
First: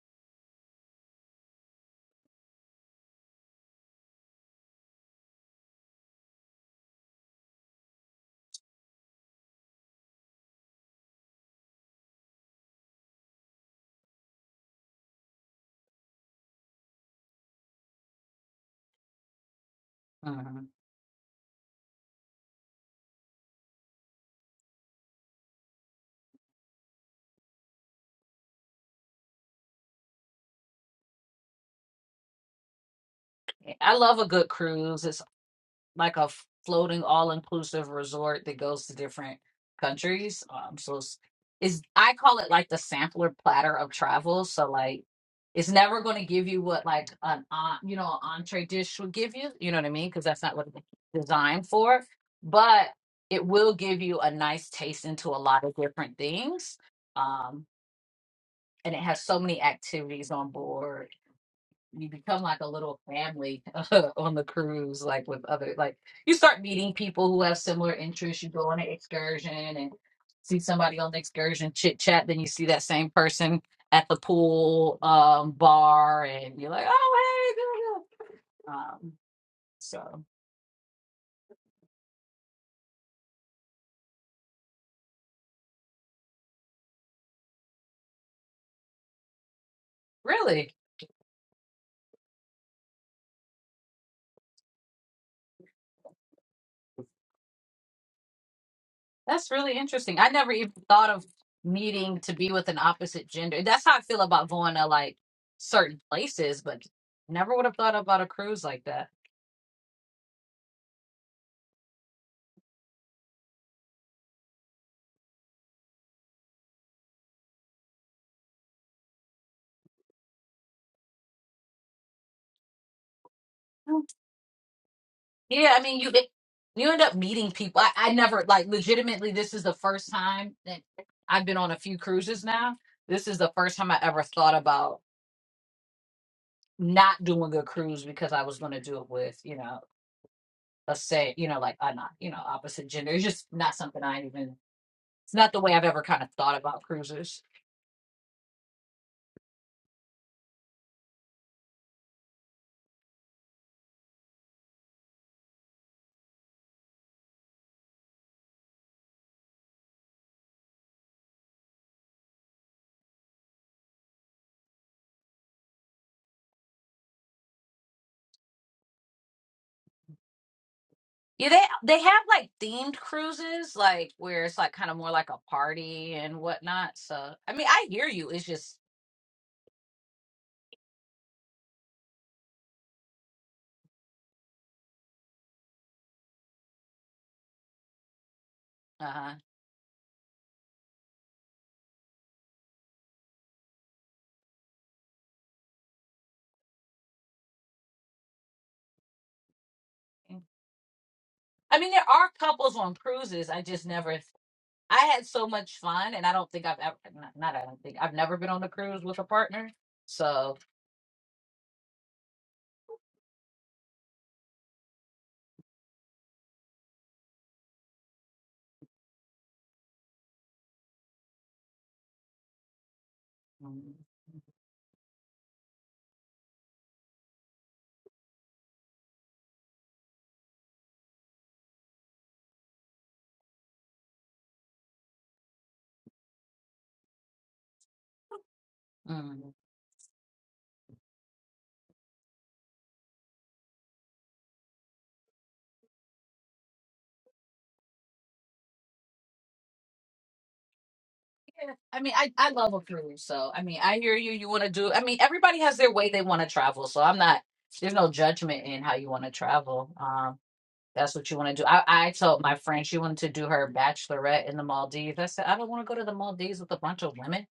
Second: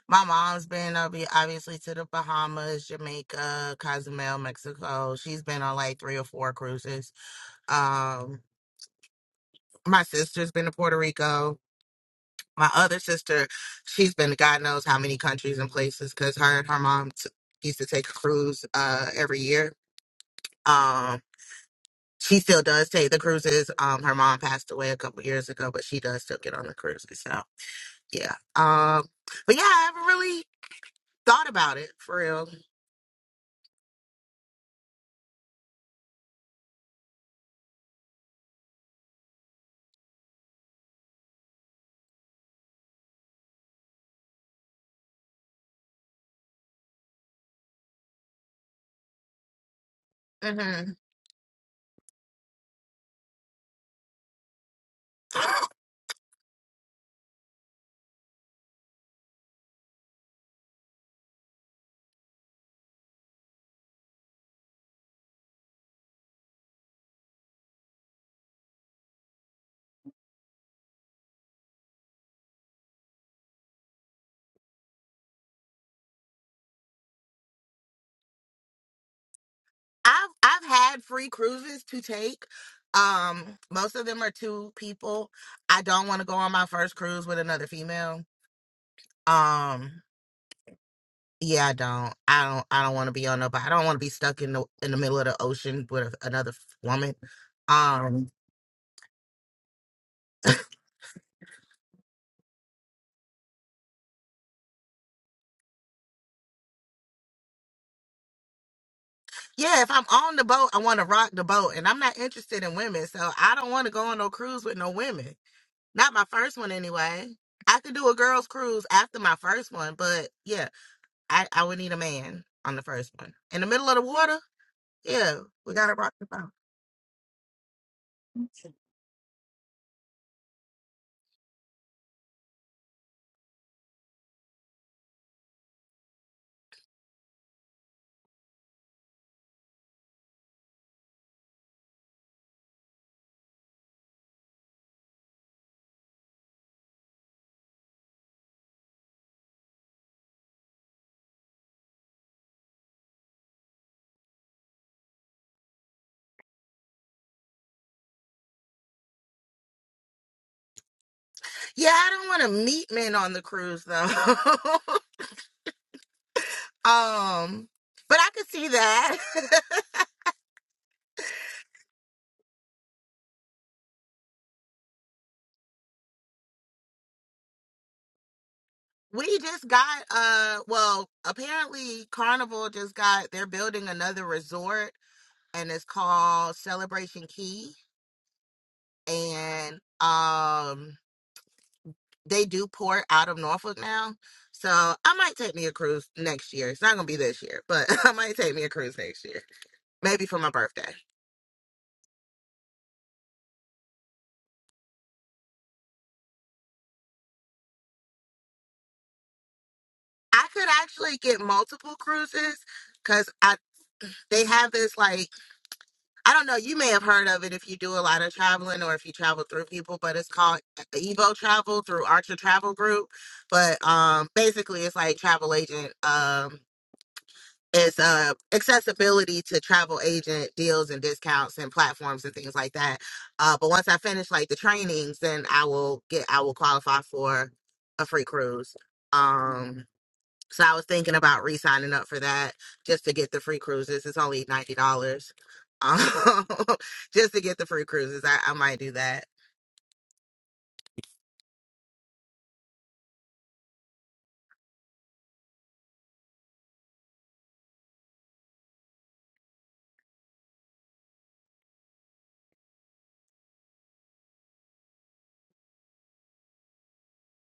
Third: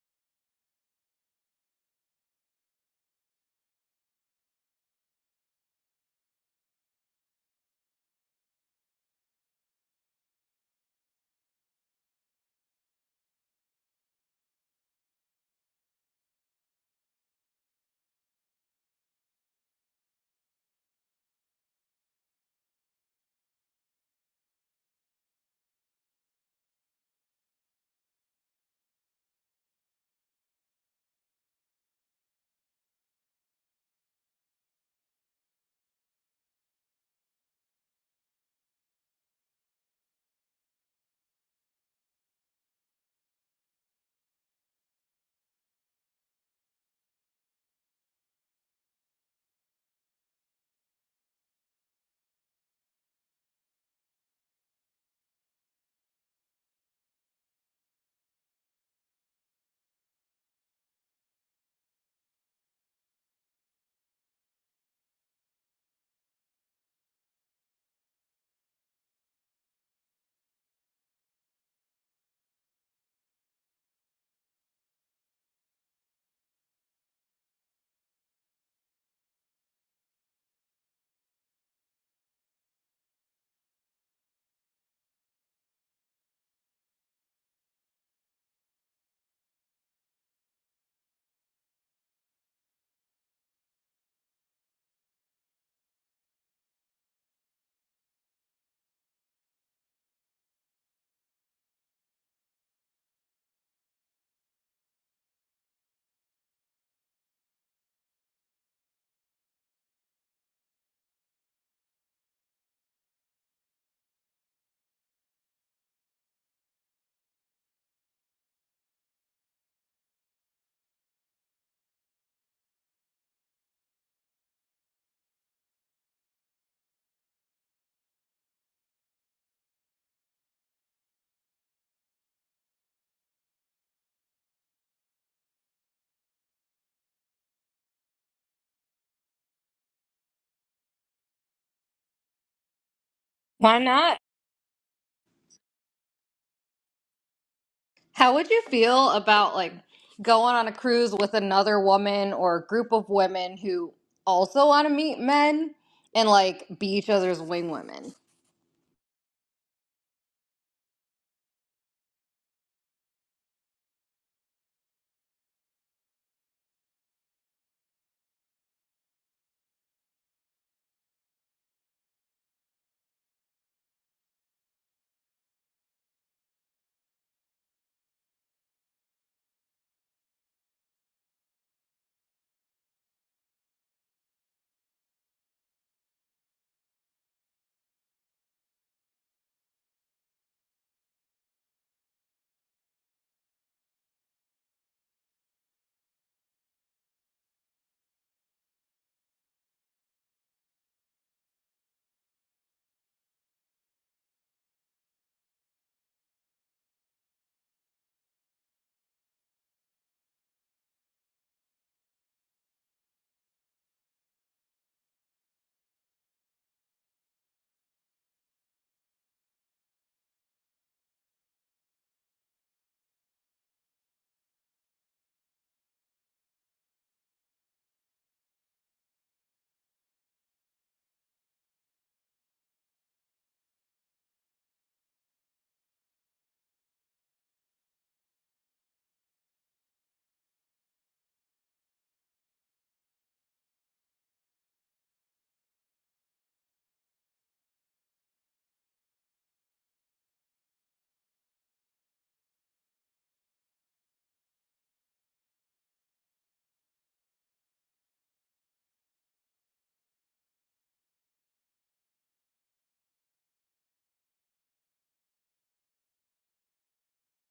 my mom's been obvi- obviously to the Bahamas, Jamaica, Cozumel, Mexico. She's been on like three or four cruises. Um, my sister's been to Puerto Rico. My other sister, she's been to God knows how many countries and places because her and her mom t- used to take a cruise uh, every year. Mhm. Um, she still does take the cruises. Um, her mom passed away a couple years ago, but she does still get on the cruises. So. yeah. Um, but yeah, I haven't really thought about it for real. I love a good cruise. It's like a f- floating all-inclusive resort that goes to different countries. Um, so it's, it's I call it like the sampler platter of travel. So like it's never going to give you what like an en- you know an entree dish would give you. You know what I mean? Because that's not what it's hmm designed for. But it will give you a nice taste into a lot of different things. Um, and it has so many activities on board you become like a little family [laughs] uh, on the cruise like with other like you start meeting people who have similar interests you go on an excursion and see somebody on the excursion chit chat then you see that same person at the pool um bar and you're like oh hey girl." um so I've I've had free cruises to take. Um, most of them are two people. I don't want to go on my first cruise with another female. Um, really yeah, I don't. I don't. I don't want to be on up. I don't want to be stuck in the in the middle of the ocean with a, another woman. Um, that's really interesting i never even thought of needing to be with an opposite gender that's how i feel about going to like certain places but never would have thought about a cruise like that yeah, if I'm on the boat, I want to rock the boat, and I'm not interested in women, so I don't want to go on no cruise with no women. Not my first one anyway. I could do a girls cruise after my first one, but yeah, I, I would need a man on the first one. In the middle of the Oh, water, yeah, we Yeah, I gotta mean, you rock the boat. you end up meeting people. I, I never like legitimately. This is the first time that I've been on a few cruises now. This is the first time I ever thought about not doing a cruise because I was going to do it with you know a say you know like I'm not you know opposite gender. It's just not Why something not? I even. It's not the way I've ever kind of thought about cruises. How would you feel about like going on a cruise with another woman or a group of women who also want to meet men and like be each other's wing women? Yeah, I don't want to meet men on the cruise though. [laughs] um, but I could see that. [laughs] Yeah, they they have like themed cruises, like where it's like kind of more like a party and whatnot. So I mean, I hear you. It's just, we just got uh well, apparently Carnival just got they're building another resort and it's called Celebration Key uh, and um they do port out of Norfolk now. So I might take me a cruise next year. It's not gonna be this year, but [laughs] I might take me a cruise next year. Maybe for my birthday. I mean, there are couples on cruises. I just never. I had so much fun, and I don't think I've ever. Not, not I don't think I've never been on a cruise with a partner. I So. could actually get multiple cruises because I they have this like I don't know, you may have heard of it if you do a lot of traveling or if you travel through people, but it's called Evo Travel through Archer Travel Group. But mm, um basically it's like travel agent um is uh, accessibility to travel agent deals and discounts and platforms and things like that. Uh, but once I finish like the trainings, then I will get I will qualify for a free cruise. Mm. Um, so I was thinking about re-signing up for that just to get the free cruises. It's only ninety dollars. Um, [laughs] just to get the free cruises, I, I might do that. Yeah, I mean, I, I love a cruise, so I mean, I hear you. You want to do, I mean, everybody has their way they want to travel, so I'm not, there's no judgment in how you want to travel. Um. That's what you want to do. I, I told my friend she wanted to do her bachelorette in the Maldives. I said, I don't want to go to the Maldives with a bunch of women.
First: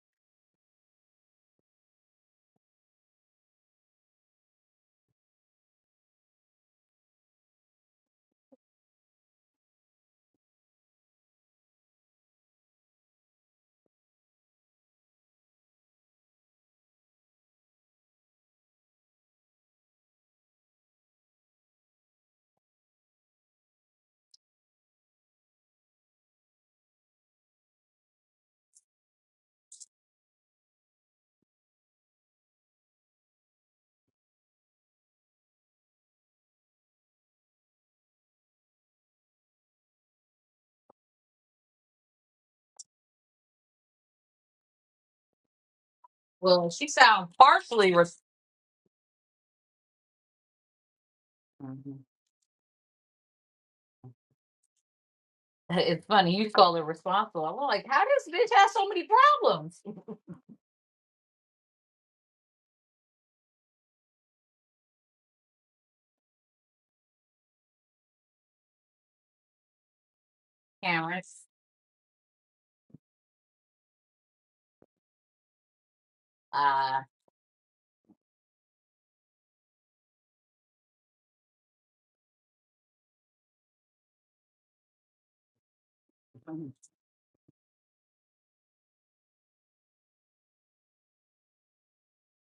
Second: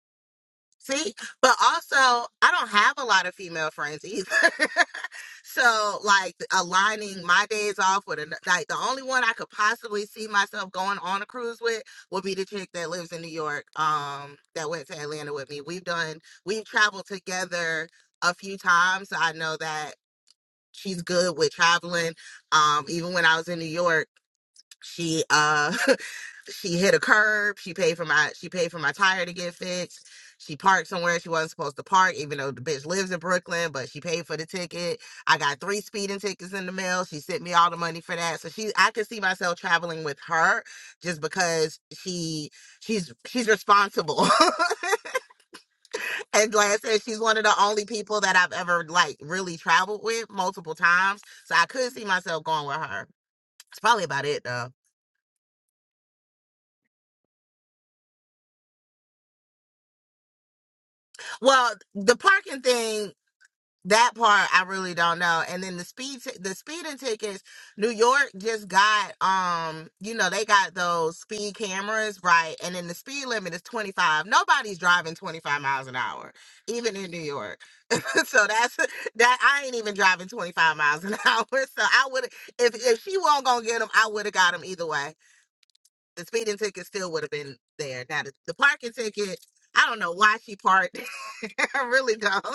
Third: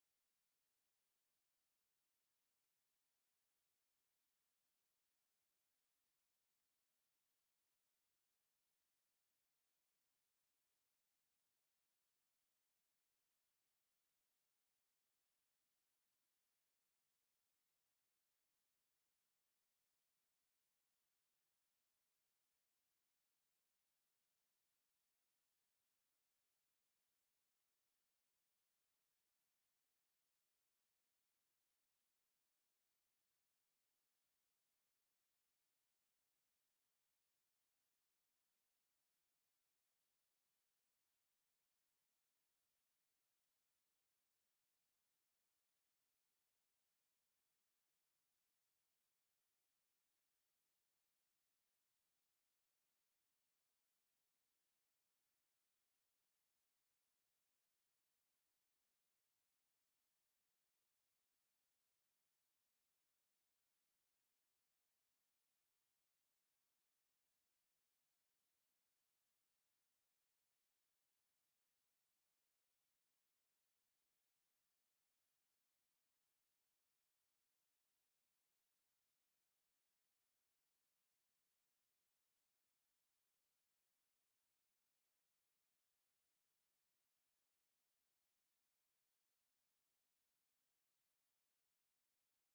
See, but also I don't have a lot of female friends either. [laughs] so like aligning my days off with an like the only one I could possibly see myself going on a cruise with would be the chick that lives in New York, um, that went to Atlanta with me. We've done we've traveled together a few times. So I know that she's good with traveling. Um, even when I was in New York. She uh [laughs] she hit a curb. She paid for my she paid for my tire to get fixed. She parked somewhere she wasn't supposed to park, even though the bitch lives in Brooklyn, but she paid for the ticket. I got three speeding tickets in the mail. She sent me all the money for that. So she I could see myself traveling with her just because she she's she's responsible. [laughs] and Well, like I she said, she's sounds one of the only partially res- people that I've ever like really traveled with multiple times. So I could Mhm. see myself going with her. It's probably about it though. [laughs] It's funny you call her responsible. I'm like, how does bitch have so many problems, Well, the parking thing, that part I really don't know. And then the speed, ti- the speeding tickets. New York just got, um, you know, they got [laughs] those Karen? speed cameras, right? And then the speed limit is twenty five. Nobody's driving twenty five miles an hour, even Uh, in New York. [laughs] so that's that. I ain't even driving twenty five miles an [laughs] hour. So I would, if if she wasn't gonna get them, I would have got them either way. The speeding ticket still would have been there. Now the, the parking ticket. I don't know why she parked. [laughs] I really don't.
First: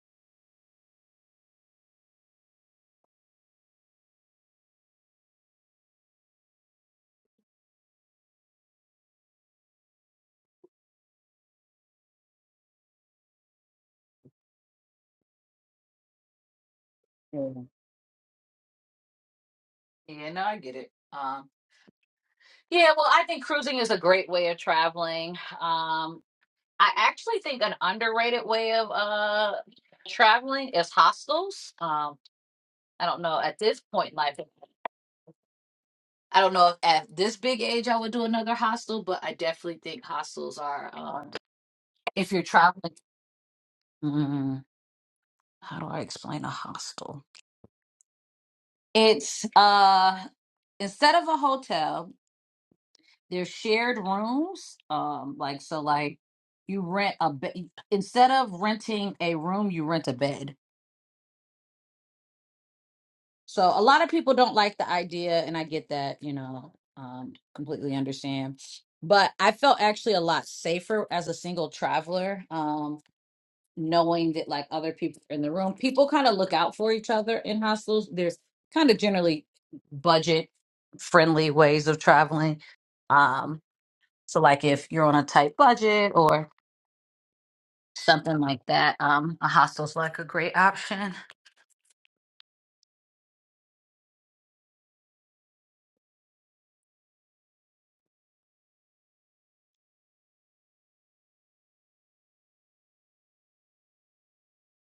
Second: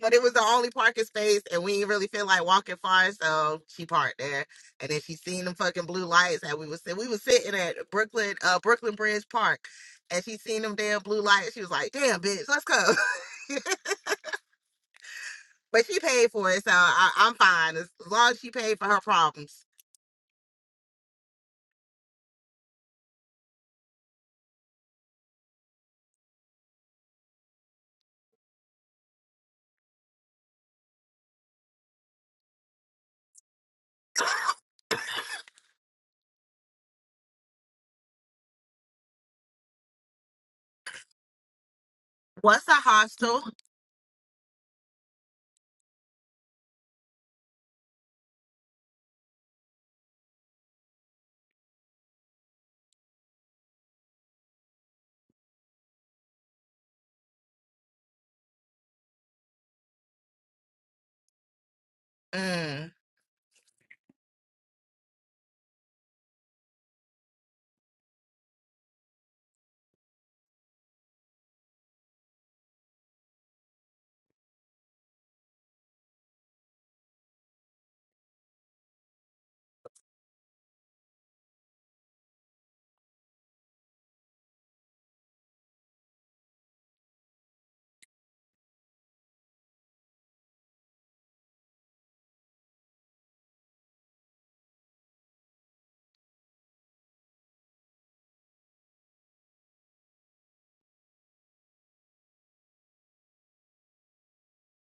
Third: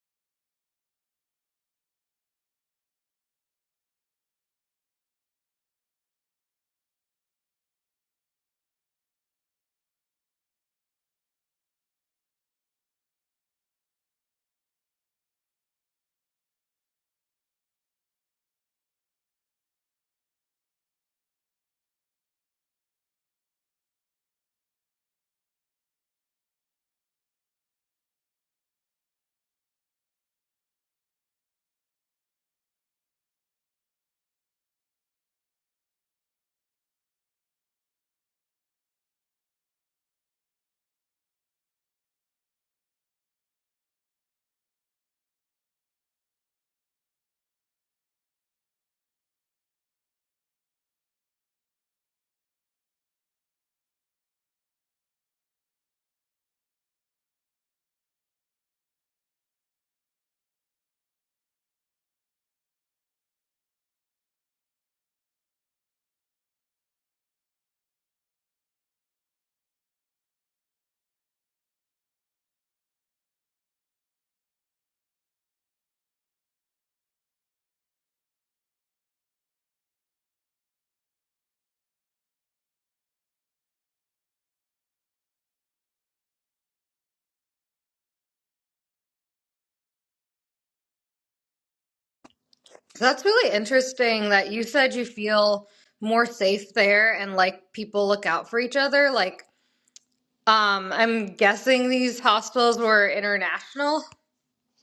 But it was the only parking space, and we didn't really feel like walking far, so she parked there. And then she seen them fucking blue lights that we was sit- we was sitting at Brooklyn uh Brooklyn Bridge Park, and she seen them damn blue lights. She was like, "Damn, bitch, let's go." [laughs] but she paid for it, so I, I'm Mhm. fine as, as long as she paid for her problems. yeah, no, I get it. Um, yeah, well, I think cruising is a great way of traveling. Um, I actually think an underrated way of uh traveling is hostels. Um, I don't know at this point in life. I don't know if at this big age I would do another hostel, but I definitely think hostels are um if you're What's a traveling. hostel? Mm, how do I explain a hostel? It's uh instead of a hotel, there's shared rooms. Um, like so, like you rent a bed instead of renting a room, you rent a bed. Mm. So a lot of people don't like the idea, and I get that. You know, um, completely understand. But I felt actually a lot safer as a single traveler. Um, knowing that like other people are in the room. People kind of look out for each other in hostels. There's kind of generally budget friendly ways of traveling. Um, so like if you're on a tight budget or something like that, um, a hostel's like a great option. That's really interesting that you said you feel more safe there and like people look out for each other. Like, um, I'm guessing these hostels were international.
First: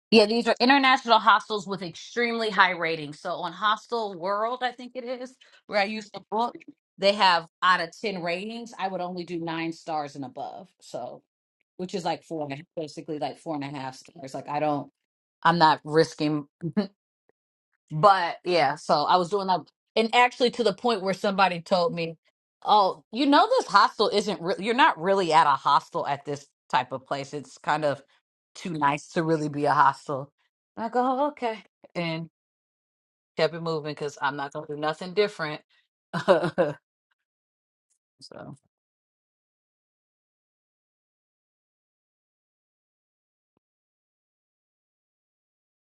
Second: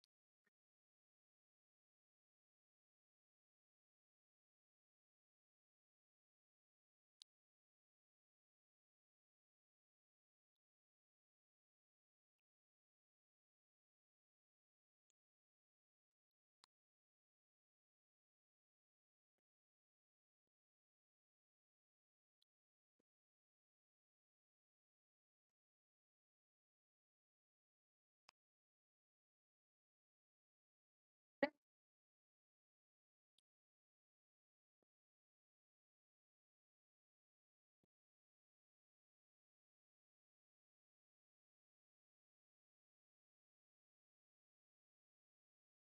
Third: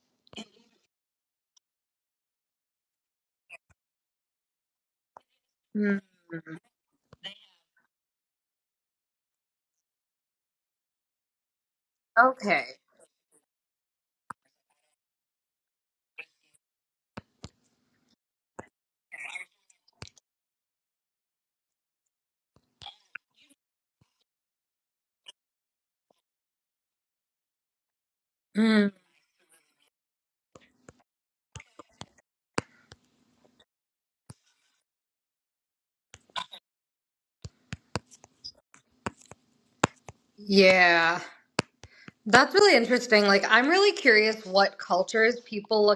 Yeah, these are international hostels with extremely high ratings. So on Hostel World, I think it is, where I Mm, used to book, they have out of 10 ratings, I would only do nine stars and above. So, which is like four and okay. a- basically like four and a half stars. Like I don't, I'm not risking. [laughs] But yeah, so I was doing that, and actually to the point where somebody told me, "Oh, you know, this hostel isn't. Re- you're not really at a hostel at this type of place. It's kind of too Mm, nice to really be a hostel." And I go, oh, "Okay," and kept it moving because I'm not gonna do nothing different. [laughs] so, yeah. That's really interesting. Like, I'm really curious what cultures people look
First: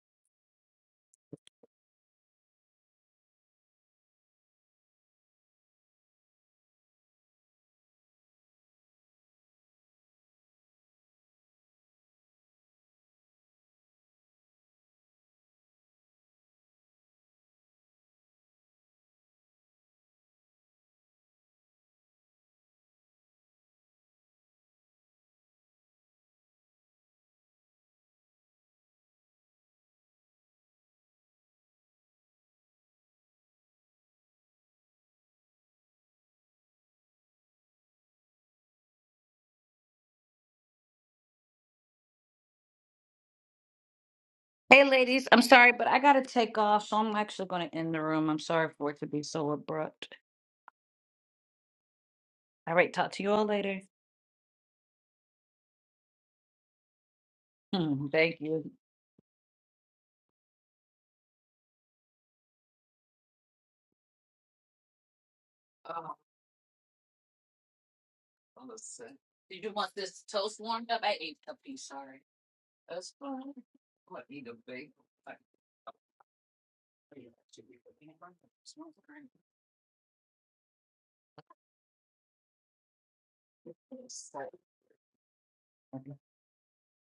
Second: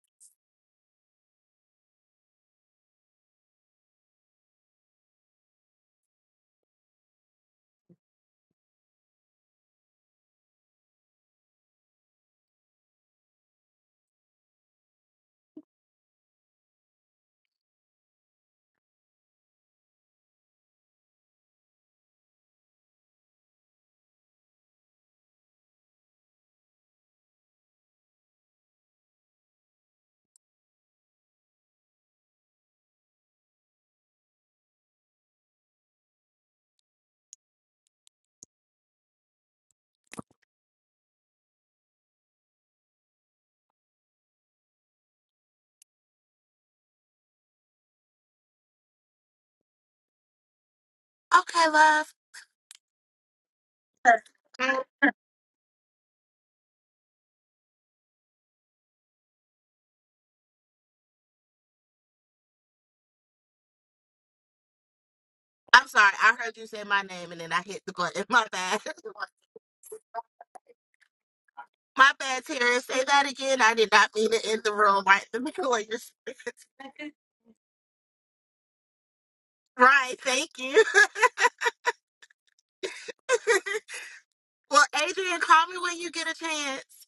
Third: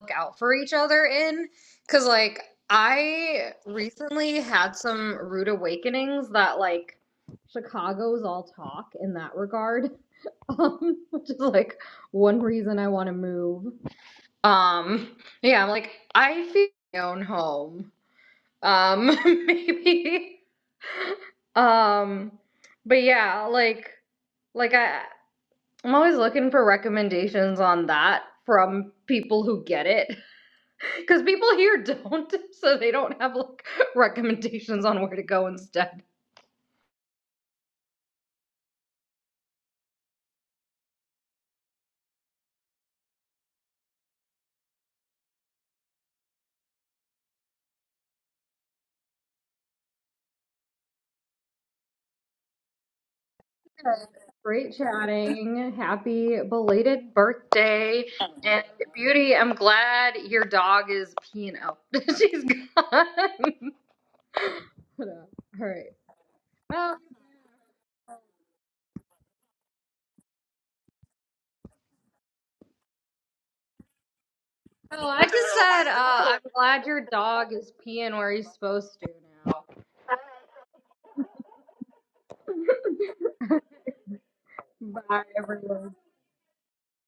look out for each other in because like i recently had some rude awakenings that like chicago's all talk in that regard [laughs] um which is like one reason i want to move um yeah i'm like i feel my own home um [laughs] maybe um but yeah like like i i'm always looking for recommendations on that from people who get it [laughs] Because people here [laughs] don't, so they don't have like recommendations on where to go instead. hey, ladies, I'm sorry, but I gotta take off, so I'm actually gonna end the room. I'm sorry for it to be so abrupt. Okay, love. All right, talk to you all later. Great Mm. chatting. Happy belated birthday. [laughs] Thank you. And Beauty, I'm glad your dog is peeing out. [laughs] She's gone. [laughs] All I'm right. sorry, I heard you say Well, my name, and then I hit the button. [laughs] My on the bad. set. Did you want this toast warmed up? I ate a piece [laughs] My already. bad, Tara. Say That's that fine. again. I did I'm not gonna mean to eat a end the bagel. room no, I right in just the middle of said your uh, I'm glad your dog is peeing where right he's supposed to now. Right. Thank you. [laughs] so- Well, Bye, Adrian, call me everyone. when you All get a chance.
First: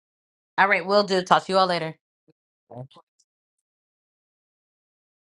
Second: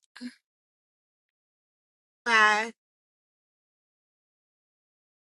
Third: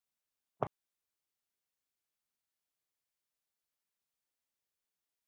right, we'll do. Talk to you all later. Bye.